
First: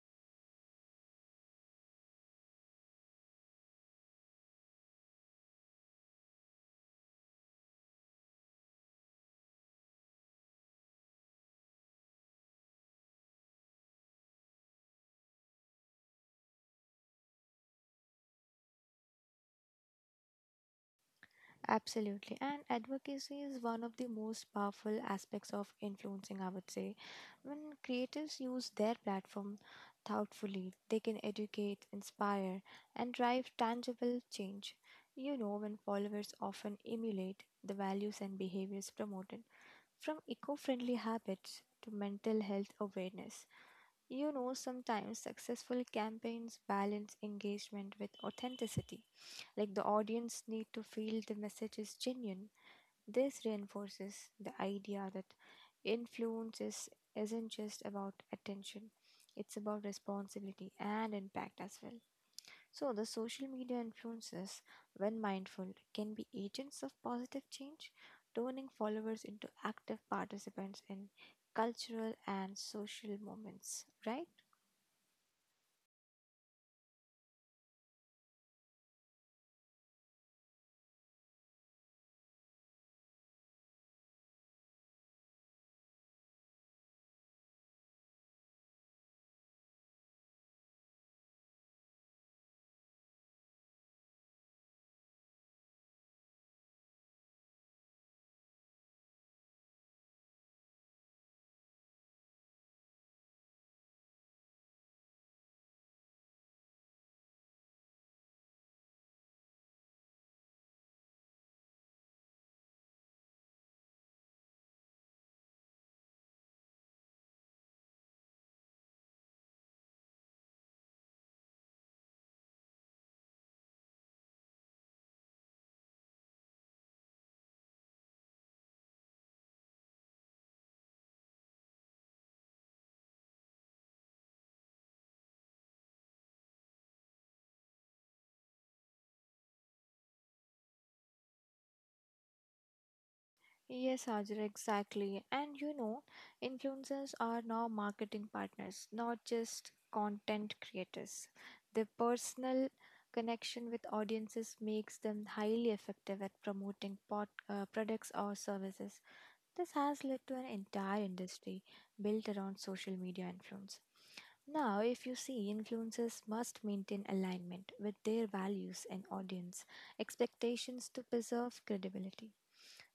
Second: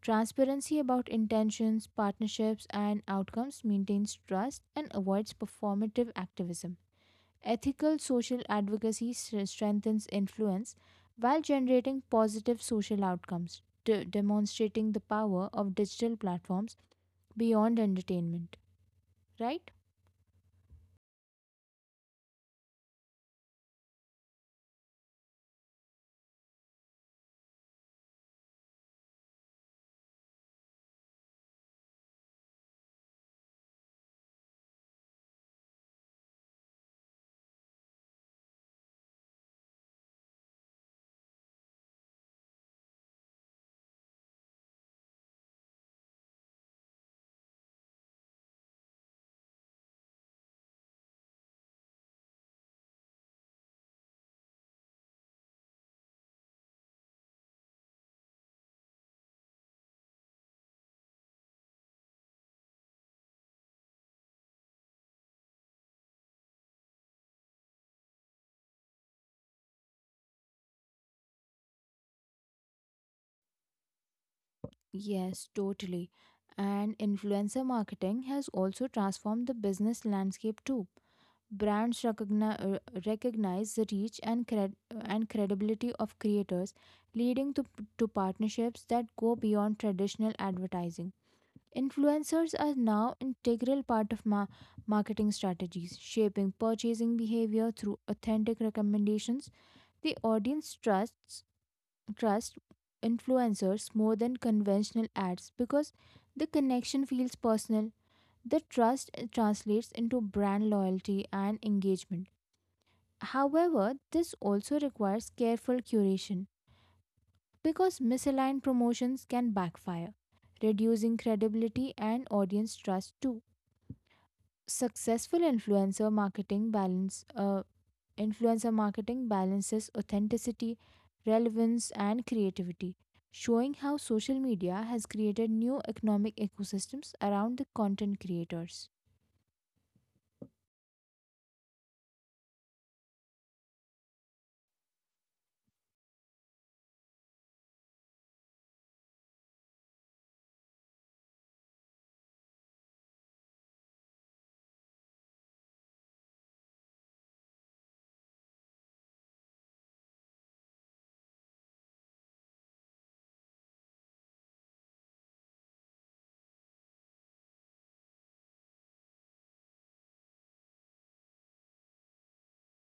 [SPEAKER 2] Transparency about intentions, partnerships and outcomes maintains trust and avoids performative activism. Ethical social advocacy strengthens influence while generating positive social outcomes, demonstrating the power of digital platforms beyond entertainment, right?
[SPEAKER 1] Absolutely. And advocacy is one of the most powerful aspects of influencing, I would say. When creatives use their platform thoughtfully, they can educate, inspire, and drive tangible change. You know, when followers often emulate the values and behaviors promoted, from eco friendly habits to mental health awareness. You know, sometimes successful campaigns balance engagement with authenticity. Like the audience need to feel the message is genuine. This reinforces the idea that influence is, isn't just about attention, it's about responsibility and impact as well. So, the social media influencers, when mindful, can be agents of positive change, turning followers into active participants in cultural and social moments, right?
[SPEAKER 2] Yes, totally. And influencer marketing has also transformed the business landscape too. Brands recognize the reach and credibility of creators, leading to partnerships that go beyond traditional advertising. Influencers are now integral part of marketing strategies, shaping purchasing behavior through authentic recommendations the audience trust influencers more than conventional ads because the connection feels personal. The trust translates into brand loyalty and engagement. However, this also requires careful curation because misaligned promotions can backfire, reducing credibility and audience trust too. Successful influencer marketing balances authenticity, relevance and creativity, showing how social media has created new economic ecosystems around the content creators.
[SPEAKER 1] Yes, Ajra, exactly. And you know, influencers are now marketing partners, not just content creators. Their personal connection with audiences makes them highly effective at promoting products or services. This has led to an entire industry built around social media influence. Now, if you see, influencers must maintain alignment with their values and audience expectations to preserve credibility.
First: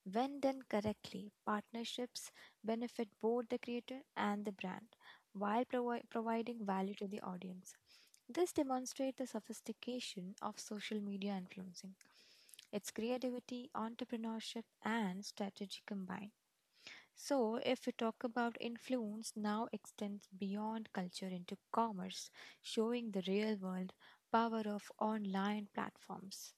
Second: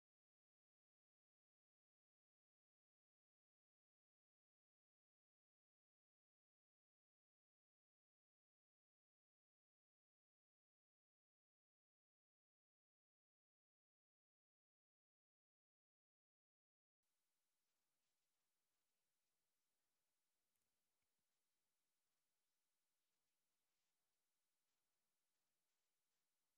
[SPEAKER 1] When done correctly, partnerships benefit both the creator and the brand while providing value to the audience. This demonstrates the sophistication of social media influencing, its creativity, entrepreneurship, and strategy combined. So, if we talk about influence, now extends beyond culture into commerce, showing the real world power of online platforms.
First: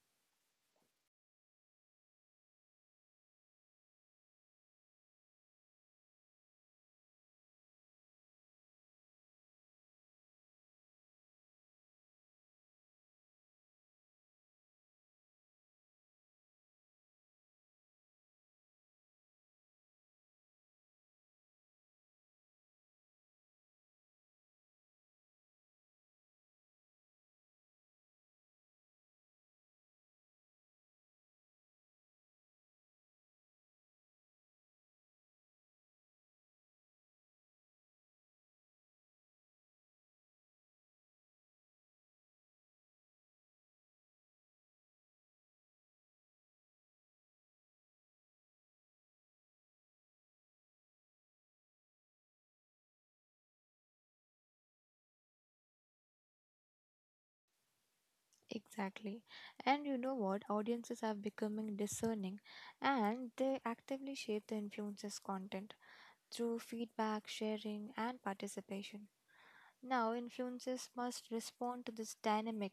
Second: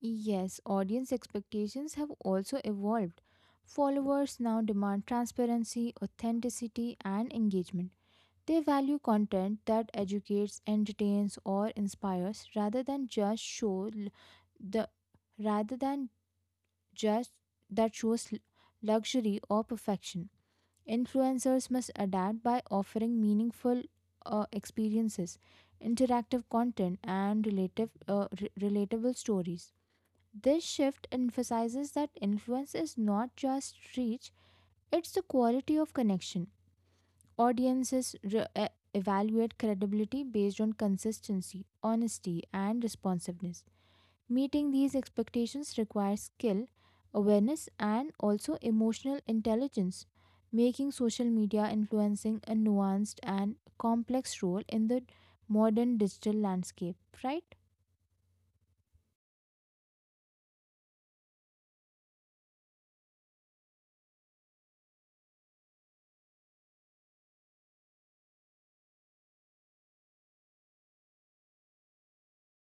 [SPEAKER 2] Yes, audience expectations have also evolved. Followers now demand transparency, authenticity, and engagement. They value content that educates, entertains, or inspires rather than just show l- the rather than just that shows l- luxury or perfection. Influencers must adapt by offering meaningful experiences, interactive content, and relatable stories. This shift emphasizes that influence is not just reach, it's the quality of connection. Audiences evaluate credibility based on consistency, honesty, and responsiveness. Meeting these expectations requires skill, awareness, and also emotional intelligence, making social media influencing a nuanced and complex role in the modern digital landscape, right?
[SPEAKER 1] Exactly. And you know what? Audiences are becoming discerning and they actively shape the influencer's content through feedback, sharing, and participation. Now, influencers must respond to this dynamic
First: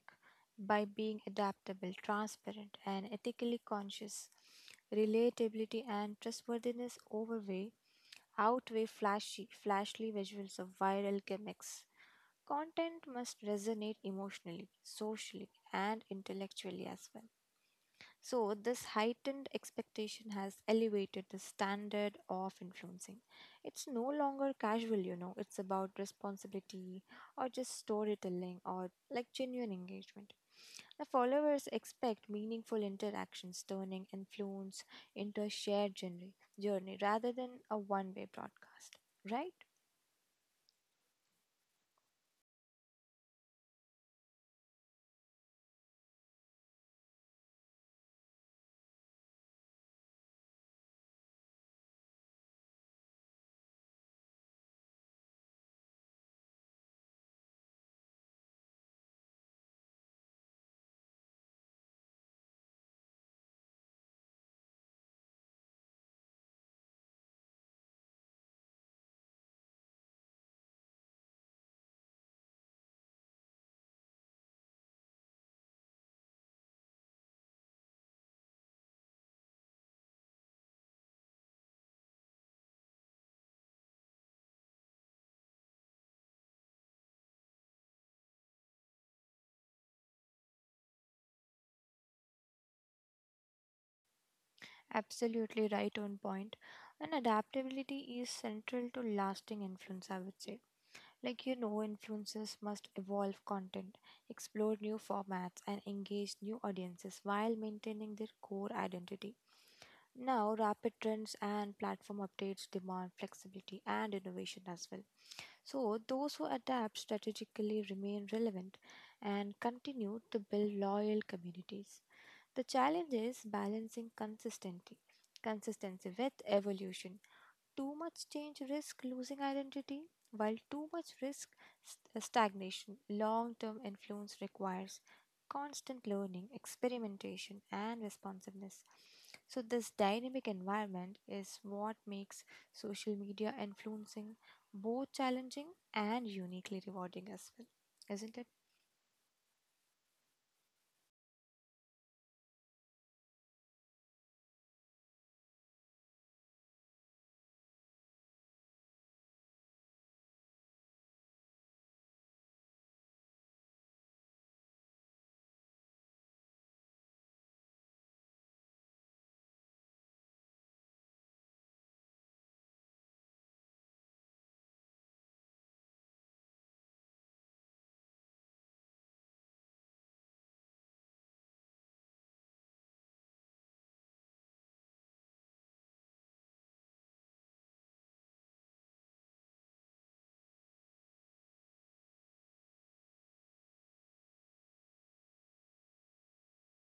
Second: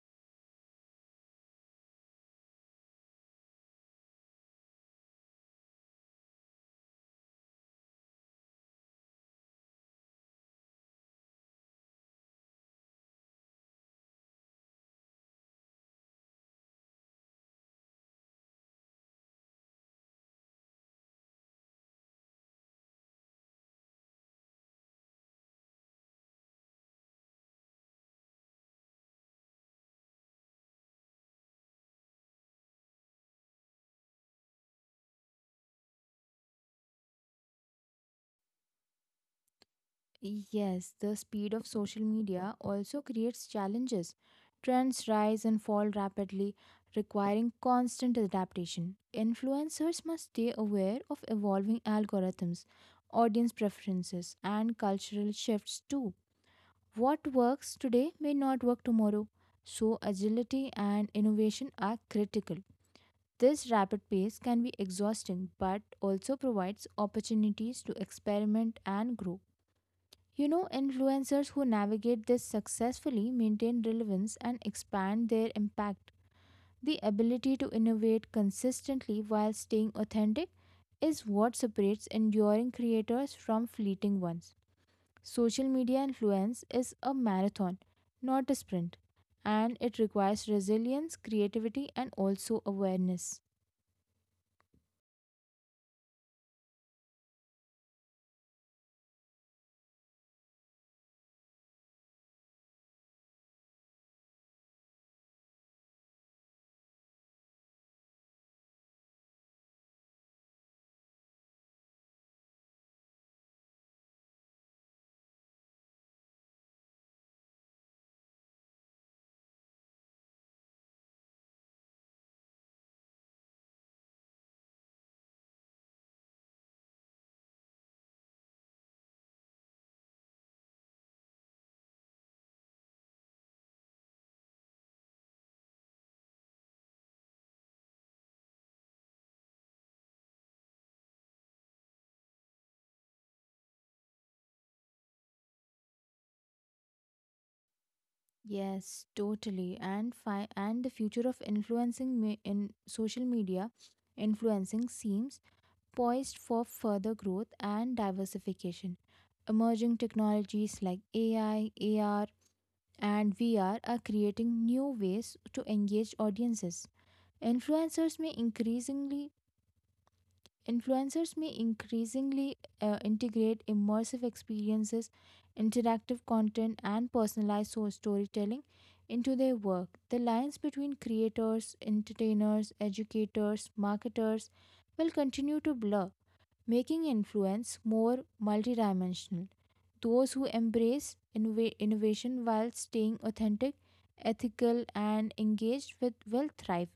[SPEAKER 1] by being adaptable, transparent, and ethically conscious. Relatability and trustworthiness overweigh, outweigh flashy, flashly visuals of viral gimmicks. Content must resonate emotionally, socially, and intellectually as well. So, this heightened expectation has elevated the standard of influencing. It's no longer casual, you know, it's about responsibility or just storytelling or like genuine engagement. The followers expect meaningful interactions, turning influence into a shared journey rather than a one way broadcast, right?
[SPEAKER 2] Yes, the speed of social media also creates challenges. Trends rise and fall rapidly, requiring constant adaptation. Influencers must stay aware of evolving algorithms, audience preferences, and cultural shifts too. What works today may not work tomorrow, so agility and innovation are critical. This rapid pace can be exhausting but also provides opportunities to experiment and grow. You know, influencers who navigate this successfully maintain relevance and expand their impact. The ability to innovate consistently while staying authentic is what separates enduring creators from fleeting ones. Social media influence is a marathon, not a sprint, and it requires resilience, creativity, and also awareness.
[SPEAKER 1] Absolutely right on point. And adaptability is central to lasting influence, I would say. Like, you know, influencers must evolve content, explore new formats, and engage new audiences while maintaining their core identity. Now, rapid trends and platform updates demand flexibility and innovation as well. So, those who adapt strategically remain relevant and continue to build loyal communities. The challenge is balancing consistency with evolution. Too much change risk losing identity, while too much risk stagnation. Long-term influence requires constant learning, experimentation, and responsiveness. So this dynamic environment is what makes social media influencing both challenging and uniquely rewarding as well, isn't it?
[SPEAKER 2] Yes, totally. And the future of influencing me- in social media influencing seems poised for further growth and diversification. Emerging technologies like AI, AR, and VR are creating new ways to engage audiences. Influencers may increasingly Influencers may increasingly integrate immersive experiences, interactive content, and personalized source storytelling into their work. The lines between creators, entertainers, educators, marketers will continue to blur, making influence more multidimensional. Those who embrace innovation while staying authentic, ethical, and engaged with will thrive.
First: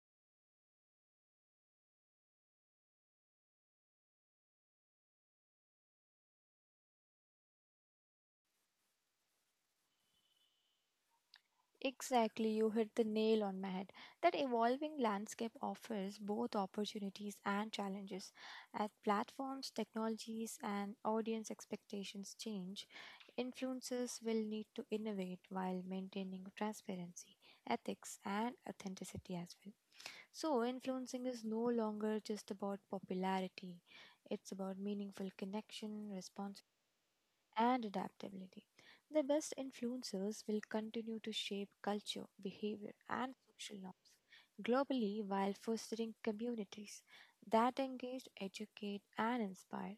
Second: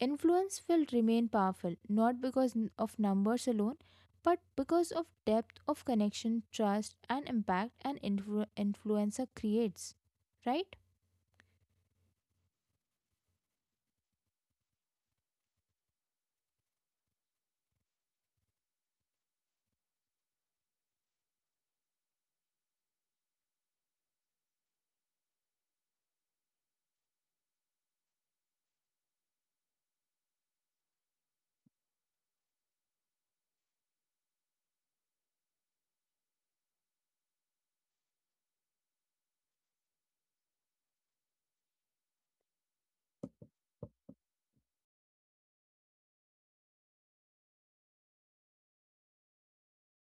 [SPEAKER 2] Influence will remain powerful not because of numbers alone, but because of depth of connection, trust, and impact an influencer creates. Right?
[SPEAKER 1] Exactly, you hit the nail on my head. That evolving landscape offers both opportunities and challenges. As platforms, technologies, and audience expectations change, influencers will need to innovate while maintaining transparency, ethics, and authenticity as well. So, influencing is no longer just about popularity, it's about meaningful connection, responsibility and adaptability. The best influencers will continue to shape culture, behavior, and social norms globally while fostering communities that engage, educate, and inspire.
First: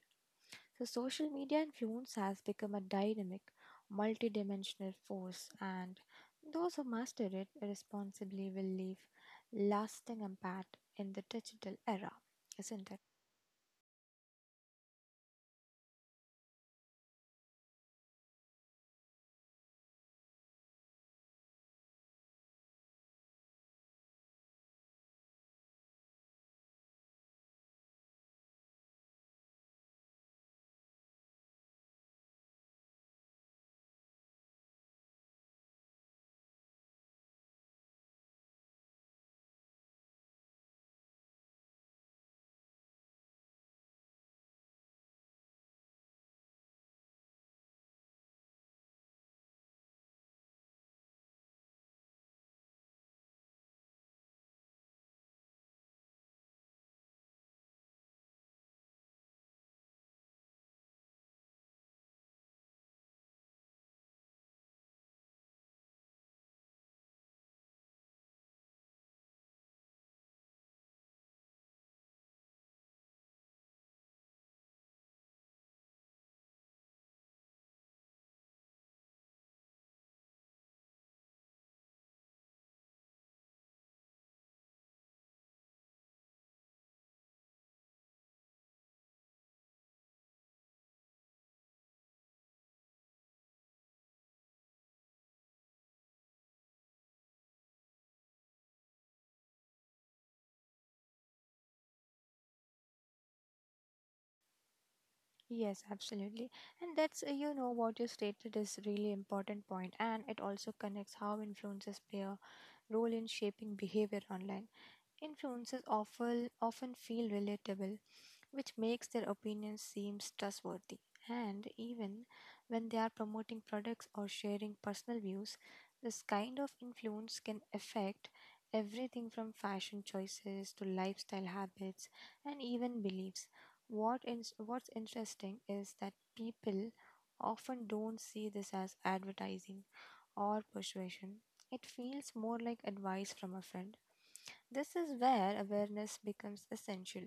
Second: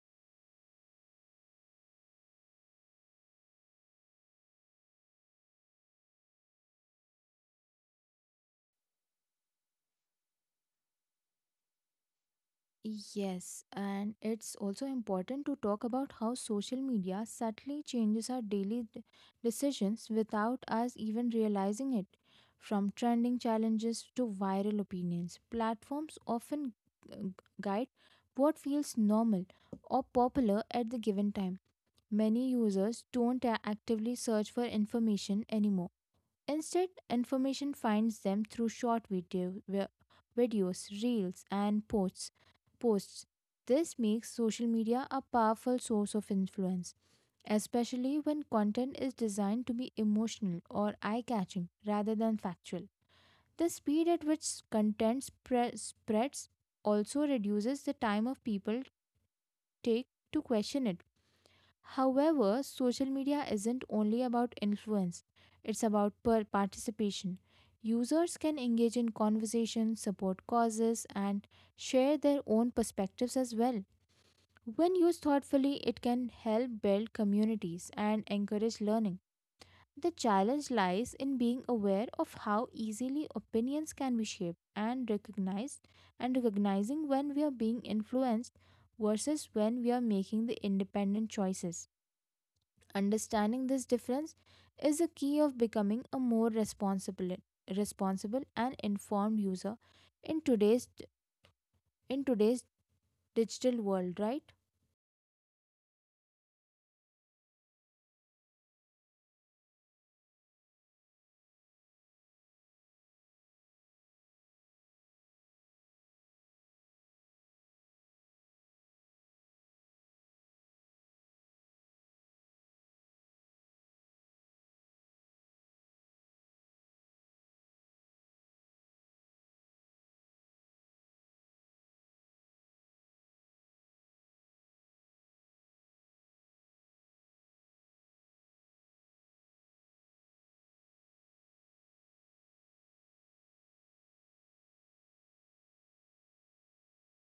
[SPEAKER 1] So, social media influence has become a dynamic, multidimensional force, and those who master it responsibly will leave lasting impact in the digital era, isn't it?
[SPEAKER 2] Yes, and it's also important to talk about how social media subtly changes our daily decisions without us even realizing it. From trending challenges to viral opinions, platforms often g- guide what feels normal or popular at the given time. Many users don't actively search for information anymore. Instead, information finds them through videos, reels, and posts. This makes social media a powerful source of influence, especially when content is designed to be emotional or eye-catching rather than factual. The speed at which content spreads also reduces the time of people take to question it. However, social media isn't only about influence, it's about participation. Users can engage in conversations, support causes, and share their own perspectives as well. When used thoughtfully, it can help build communities and encourage learning. The challenge lies in being aware of how easily opinions can be shaped and recognizing when we are being influenced versus when we are making the independent choices. Understanding this difference is the key of becoming a more responsible responsible and informed user in today's in today's digital world, right?
[SPEAKER 1] Yes, absolutely. And that's what you stated is really important point, and it also connects how influencers play a role in shaping behavior online. Influencers often feel relatable, which makes their opinions seem trustworthy. And even when they are promoting products or sharing personal views, this kind of influence can affect everything from fashion choices to lifestyle habits and even beliefs. What's interesting is that people often don't see this as advertising or persuasion. It feels more like advice from a friend. This is where awareness becomes essential.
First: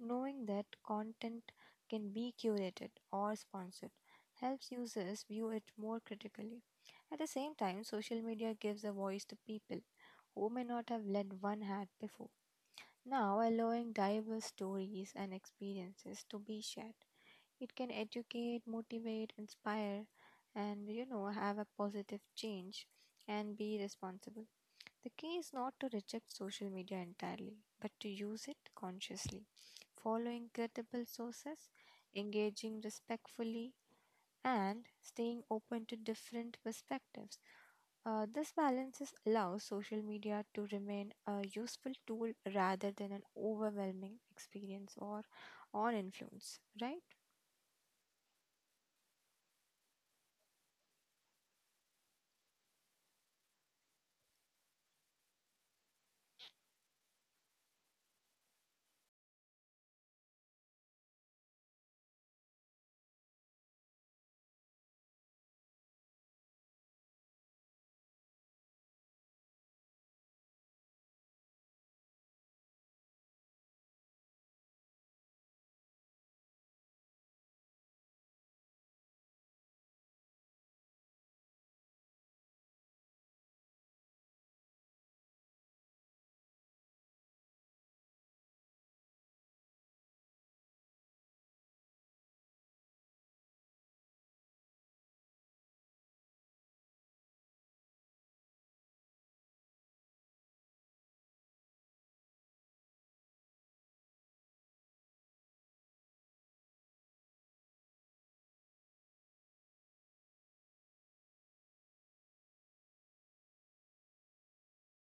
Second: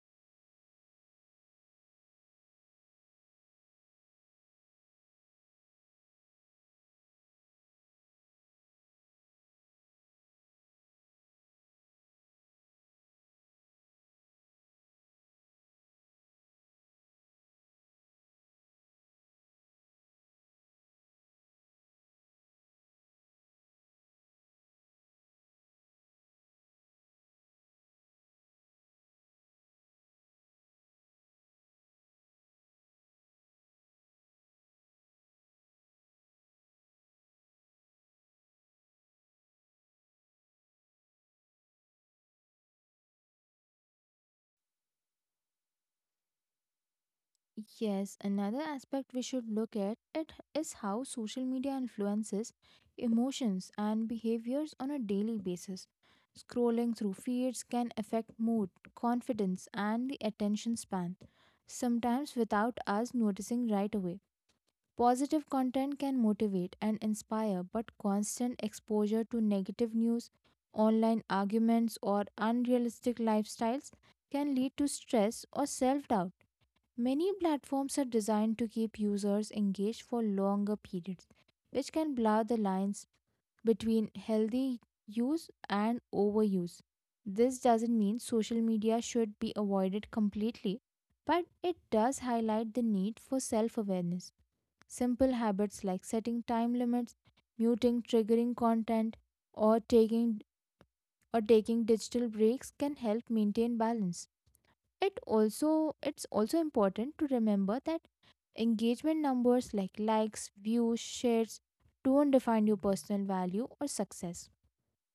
[SPEAKER 1] Knowing that content can be curated or sponsored helps users view it more critically. At the same time, social media gives a voice to people who may not have led one hat before, now allowing diverse stories and experiences to be shared. It can educate, motivate, inspire, and you know, have a positive change and be responsible. The key is not to reject social media entirely, but to use it consciously, following credible sources, engaging respectfully, and staying open to different perspectives. This balances allows social media to remain a useful tool rather than an overwhelming experience or influence, right?
[SPEAKER 2] Yes, another aspect we should look at it is how social media influences emotions and behaviors on a daily basis. Scrolling through feeds can affect mood, confidence, and the attention span, sometimes without us noticing right away. Positive content can motivate and inspire, but constant exposure to negative news, online arguments, or unrealistic lifestyles can lead to stress or self doubt. Many platforms are designed to keep users engaged for longer periods, which can blur the lines between healthy use and overuse. This doesn't mean social media should be avoided completely, but it does highlight the need for self awareness. Simple habits like setting time limits, muting triggering content, or taking or taking digital breaks can help maintain balance. It's also important to remember that engagement numbers like likes, views, shares don't define your personal value or success.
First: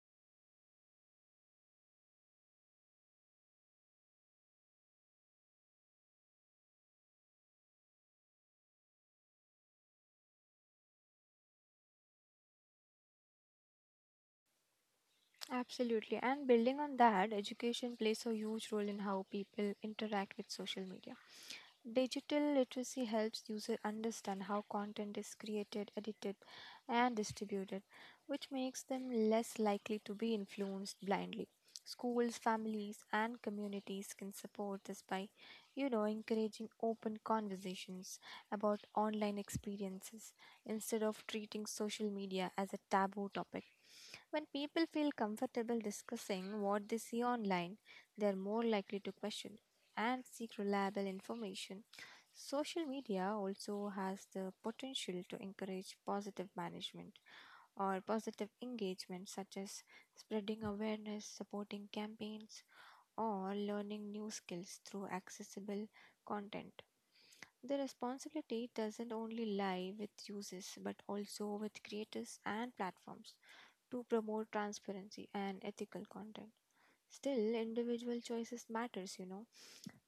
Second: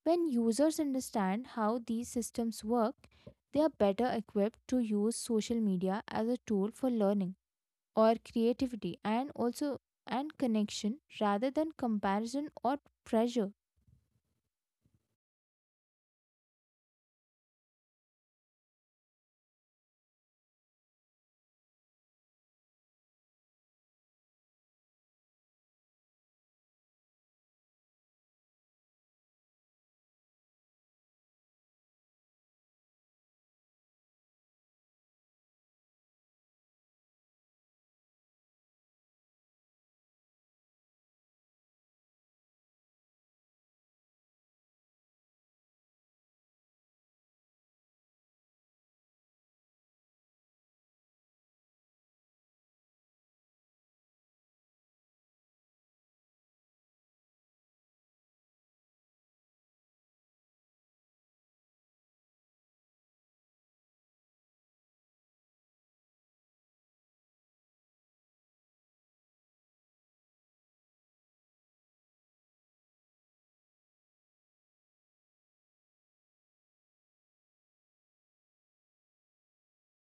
[SPEAKER 2] When users understand how these systems work, they are better equipped to use social media as a tool for learning or creativity, and connection rather than comparison or pressure.
[SPEAKER 1] Absolutely. And building on that, education plays a huge role in how people interact with social media. Digital literacy helps users understand how content is created, edited, and distributed, which makes them less likely to be influenced blindly. Schools, families, and communities can support this by, you know, encouraging open conversations about online experiences instead of treating social media as a taboo topic. When people feel comfortable discussing what they see online, they are more likely to question and seek reliable information. Social media also has the potential to encourage positive management or positive engagement, such as spreading awareness, supporting campaigns, or learning new skills through accessible content. The responsibility doesn't only lie with users but also with creators and platforms to promote transparency and ethical content. Still, individual choices matters, you know,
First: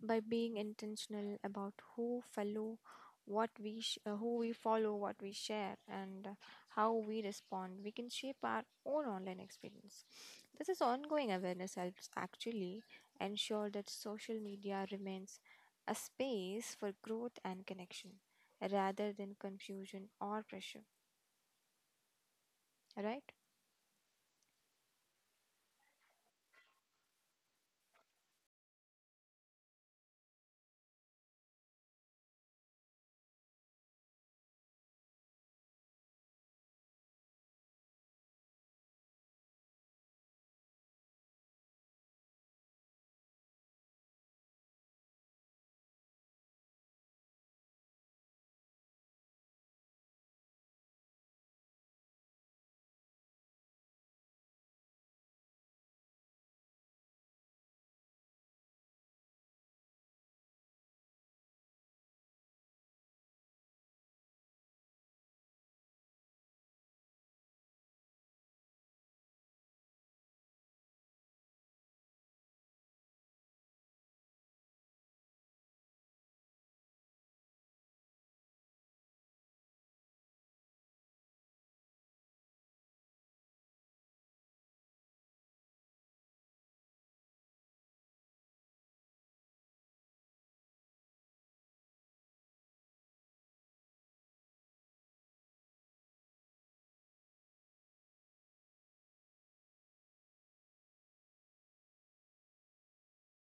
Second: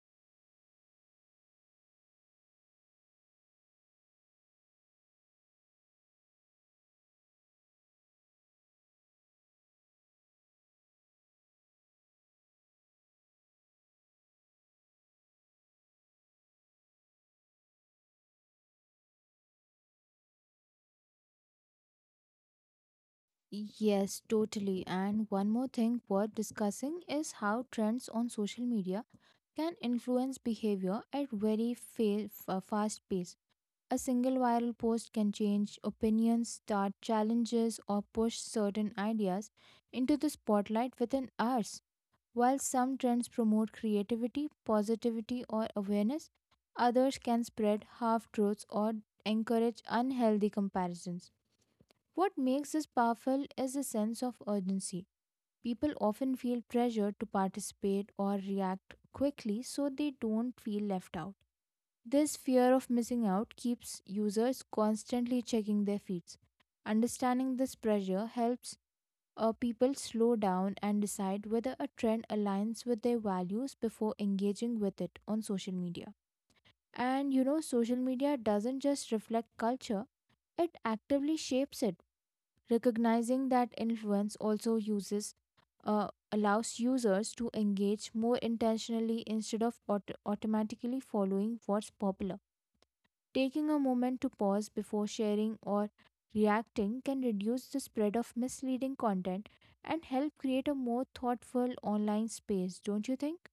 [SPEAKER 1] by being intentional about who we follow, what we share, and how we respond, we can shape our own online experience. This is ongoing awareness helps actually ensure that social media remains a space for growth and connection rather than confusion or pressure, right?
[SPEAKER 2] Yes, totally, and one more thing worth discussing is how trends on social media can influence behavior at very fast pace. A single viral post can change opinions, start challenges, or push certain ideas into the spotlight within hours. While some trends promote creativity, positivity, or awareness, others can spread half truths or encourage unhealthy comparisons. What makes this powerful is a sense of urgency. People often feel pressured to participate or react quickly so they don't feel left out. This fear of missing out keeps users constantly checking their feeds. Understanding this pressure helps people slow down and decide whether a trend aligns with their values before engaging with it on social media. And you know, social media doesn't just reflect culture, it actively shapes it. Recognizing that influence also uses allows users to engage more intentionally instead of automatically following what's popular. Taking a moment to pause before sharing or reacting can reduce the spread of misleading content and help create a more thoughtful online space, don't you think?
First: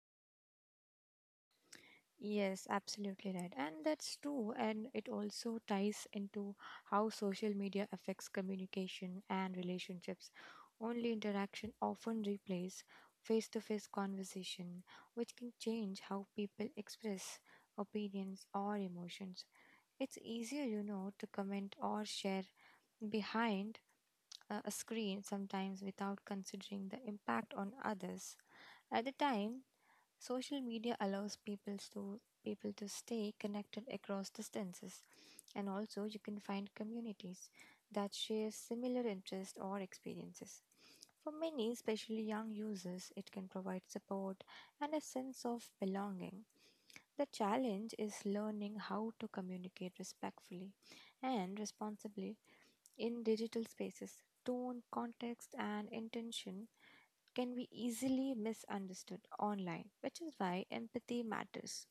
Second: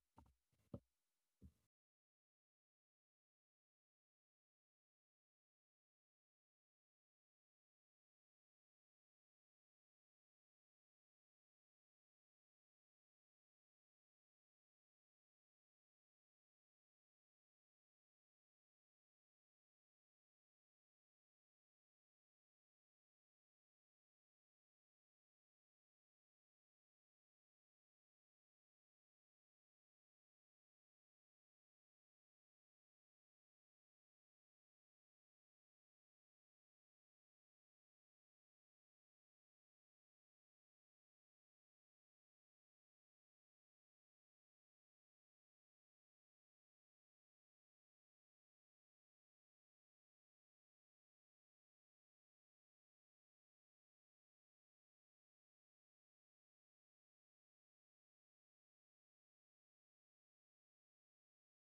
[SPEAKER 1] Yes, absolutely right. And that's true. And it also ties into how social media affects communication and relationships. Only interaction often replaces face to face conversation, which can change how people express opinions or emotions. It's easier, you know, to comment or share behind a screen sometimes without considering the impact on others. At the time, social media allows people to stay connected across distances, and also you can find communities that share similar interests or experiences. For many, especially young users, it can provide support and a sense of belonging. The challenge is learning how to communicate respectfully and responsibly in digital spaces. Tone, context, and intention can be easily misunderstood online, which is why empathy matters.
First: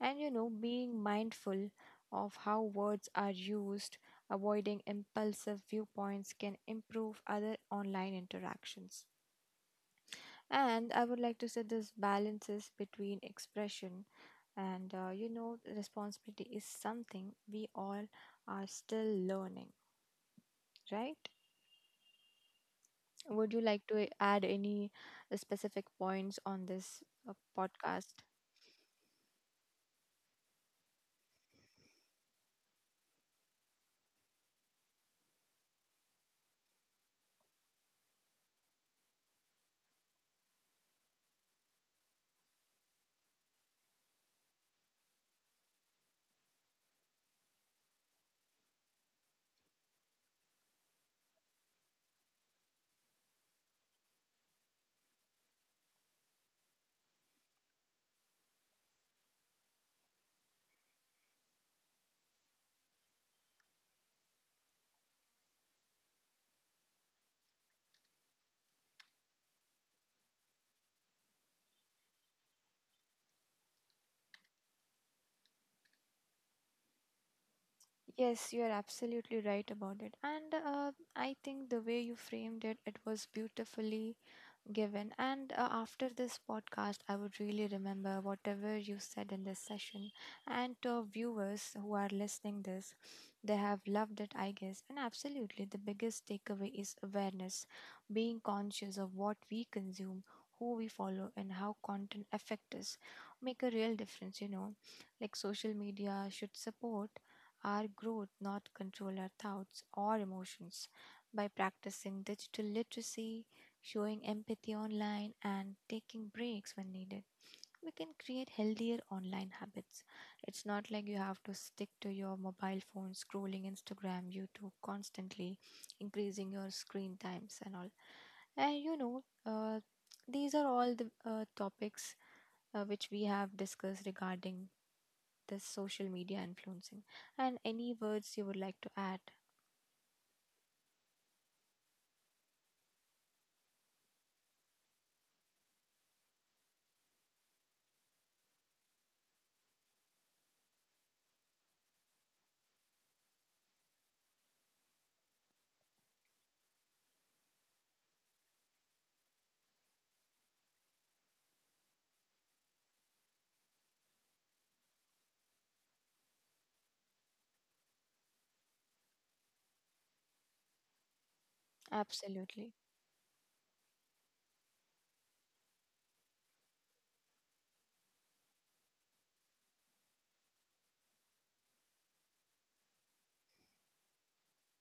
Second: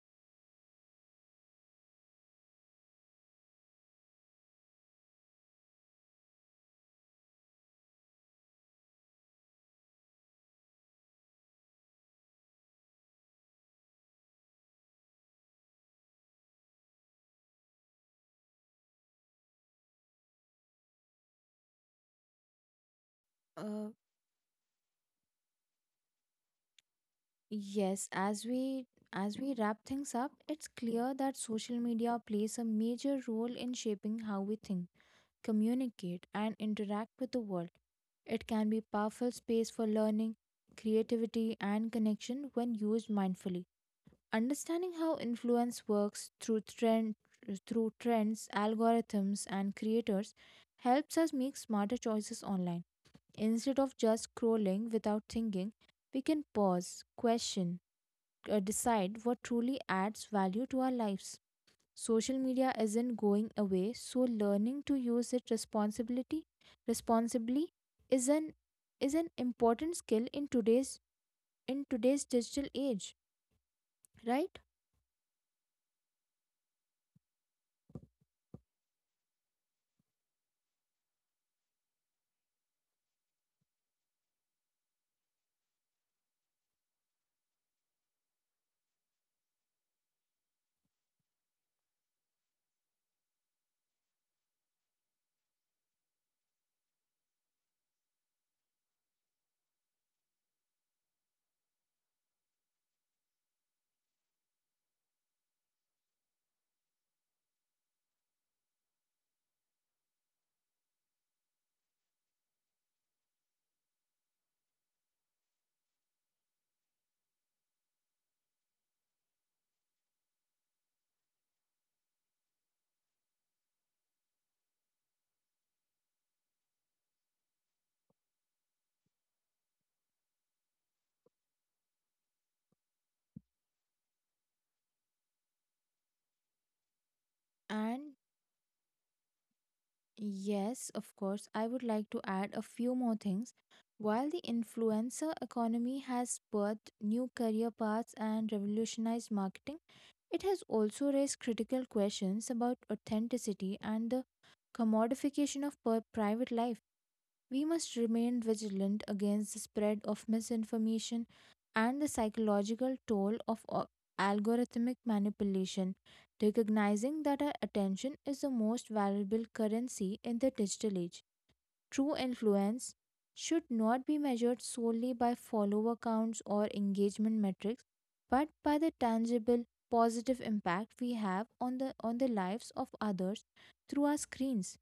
[SPEAKER 1] And you know, being mindful of how words are used, avoiding impulsive viewpoints can improve other online interactions. And I would like to say this balances between expression and you know, responsibility is something we all are still learning, right? Would you like
[SPEAKER 2] Uh,
[SPEAKER 1] to add any specific points on this podcast?
[SPEAKER 2] yes, as we wrap things up, it's clear that social media plays a major role in shaping how we think, communicate, and interact with the world. It can be a powerful space for learning, creativity, and connection when used mindfully. Understanding how influence works through trends, algorithms and creators helps us make smarter choices online. Instead of just scrolling without thinking, we can pause, question, decide what truly adds value to our lives. Social media isn't going away, so learning to use it responsibility responsibly is an is an important skill in today's digital age, right?
[SPEAKER 1] Yes, you're absolutely right about it. And I think the way you framed it, it was beautifully given. And after this podcast, I would really remember whatever you said in this session. And to viewers who are listening this, they have loved it, I guess. And absolutely, the biggest takeaway is awareness, being conscious of what we consume, who we follow, and how content affect us. Make a real difference, you know. Like social media should support our growth, not control our thoughts or emotions by practicing digital literacy, showing empathy online, and taking breaks when needed. We can create healthier online habits. It's not like you have to stick to your mobile phone, scrolling Instagram, YouTube constantly, increasing your screen times and all. And you know, these are all the topics which we have discussed regarding this social media influencing. And any
[SPEAKER 2] And
[SPEAKER 1] words you would like to add?
[SPEAKER 2] yes, of course. I would like to add a few more things. While the influencer economy has birthed new career paths and revolutionized marketing, it has also raised critical questions about authenticity and the commodification of private life. We must remain vigilant against the spread of misinformation and the psychological toll of algorithmic manipulation, recognizing that our attention is the most valuable currency in the digital age. True
[SPEAKER 1] Absolutely.
[SPEAKER 2] influence should not be measured solely by follower counts or engagement metrics, but by the tangible positive impact we have on the lives of others through our screens.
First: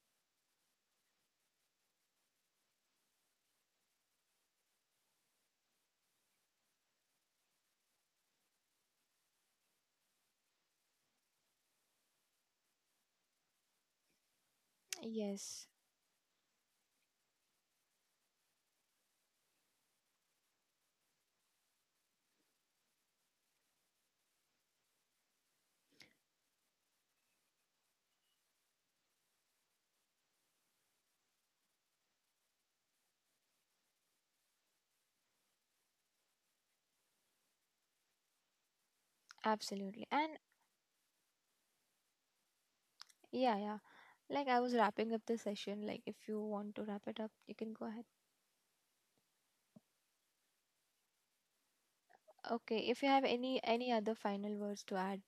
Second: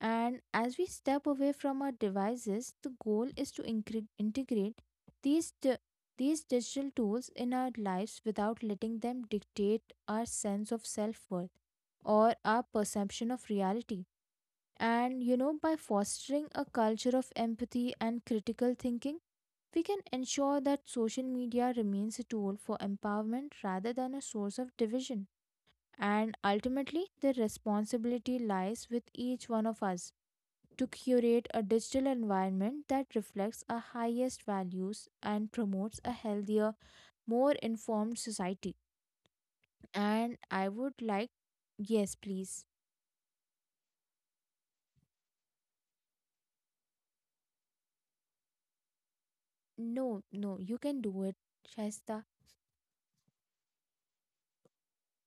[SPEAKER 2] And as we step away from our devices, the goal is to integrate these, di- these digital tools in our lives without letting them dictate our sense of self worth or our perception of reality. And you know,
[SPEAKER 1] Yes,
[SPEAKER 2] by fostering a culture of empathy and critical thinking, we can ensure that social media remains a tool for empowerment rather than a source of division. And ultimately, the responsibility lies with each one of us to curate a digital environment that reflects our highest values and promotes a healthier, more informed society.
[SPEAKER 1] absolutely. And
[SPEAKER 2] And I would like, yes, please.
[SPEAKER 1] yeah, yeah. Like I was wrapping up the session. Like if you want to wrap it up, you can go ahead.
[SPEAKER 2] No, no, you can do it, Shaista.
[SPEAKER 1] Okay, if you have any other final words to add.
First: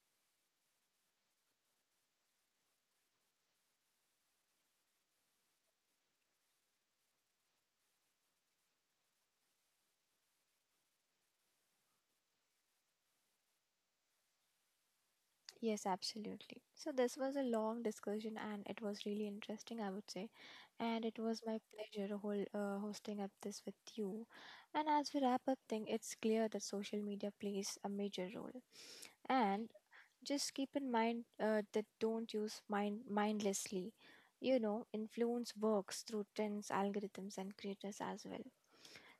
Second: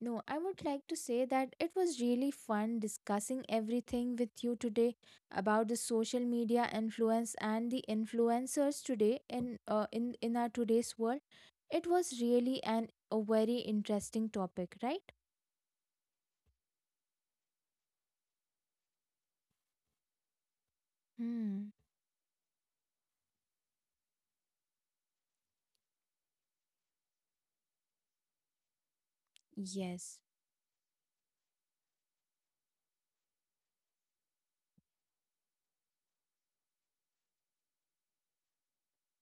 [SPEAKER 2] No, I would like to say that it was really fun discussing everything with you today about the social media influence and the influencers today in in our today's world. It was really an a very interesting topic, right?
[SPEAKER 1] Yes, absolutely. So, this was a long discussion and it was really interesting, I would say. And it was my
[SPEAKER 2] Hmm.
[SPEAKER 1] pleasure whole, hosting up this with you. And as we wrap up thing, it's clear that social media plays a major role. And
[SPEAKER 2] Yes,
[SPEAKER 1] just keep in mind that don't use mind mindlessly. You know, influence works through trends, algorithms, and creators as well.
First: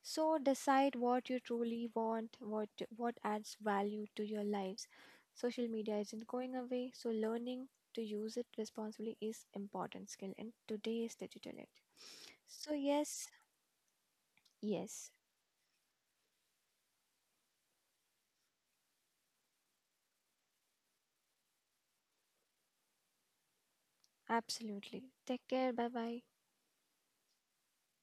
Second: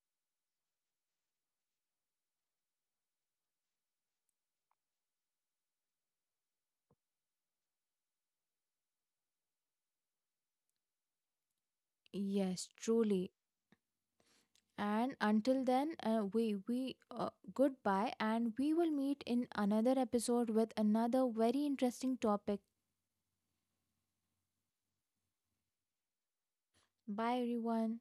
[SPEAKER 1] So decide what you truly want, what adds value to your lives. Social media isn't going away, so learning to use it responsibly is important skill in today's digital age.
[SPEAKER 2] yes,
[SPEAKER 1] So yes,
[SPEAKER 2] truly.
[SPEAKER 1] yes,
[SPEAKER 2] And until then, we goodbye, and we will meet in another episode with another very interesting topic.
[SPEAKER 1] absolutely. Take care. Bye bye.
[SPEAKER 2] Bye, everyone.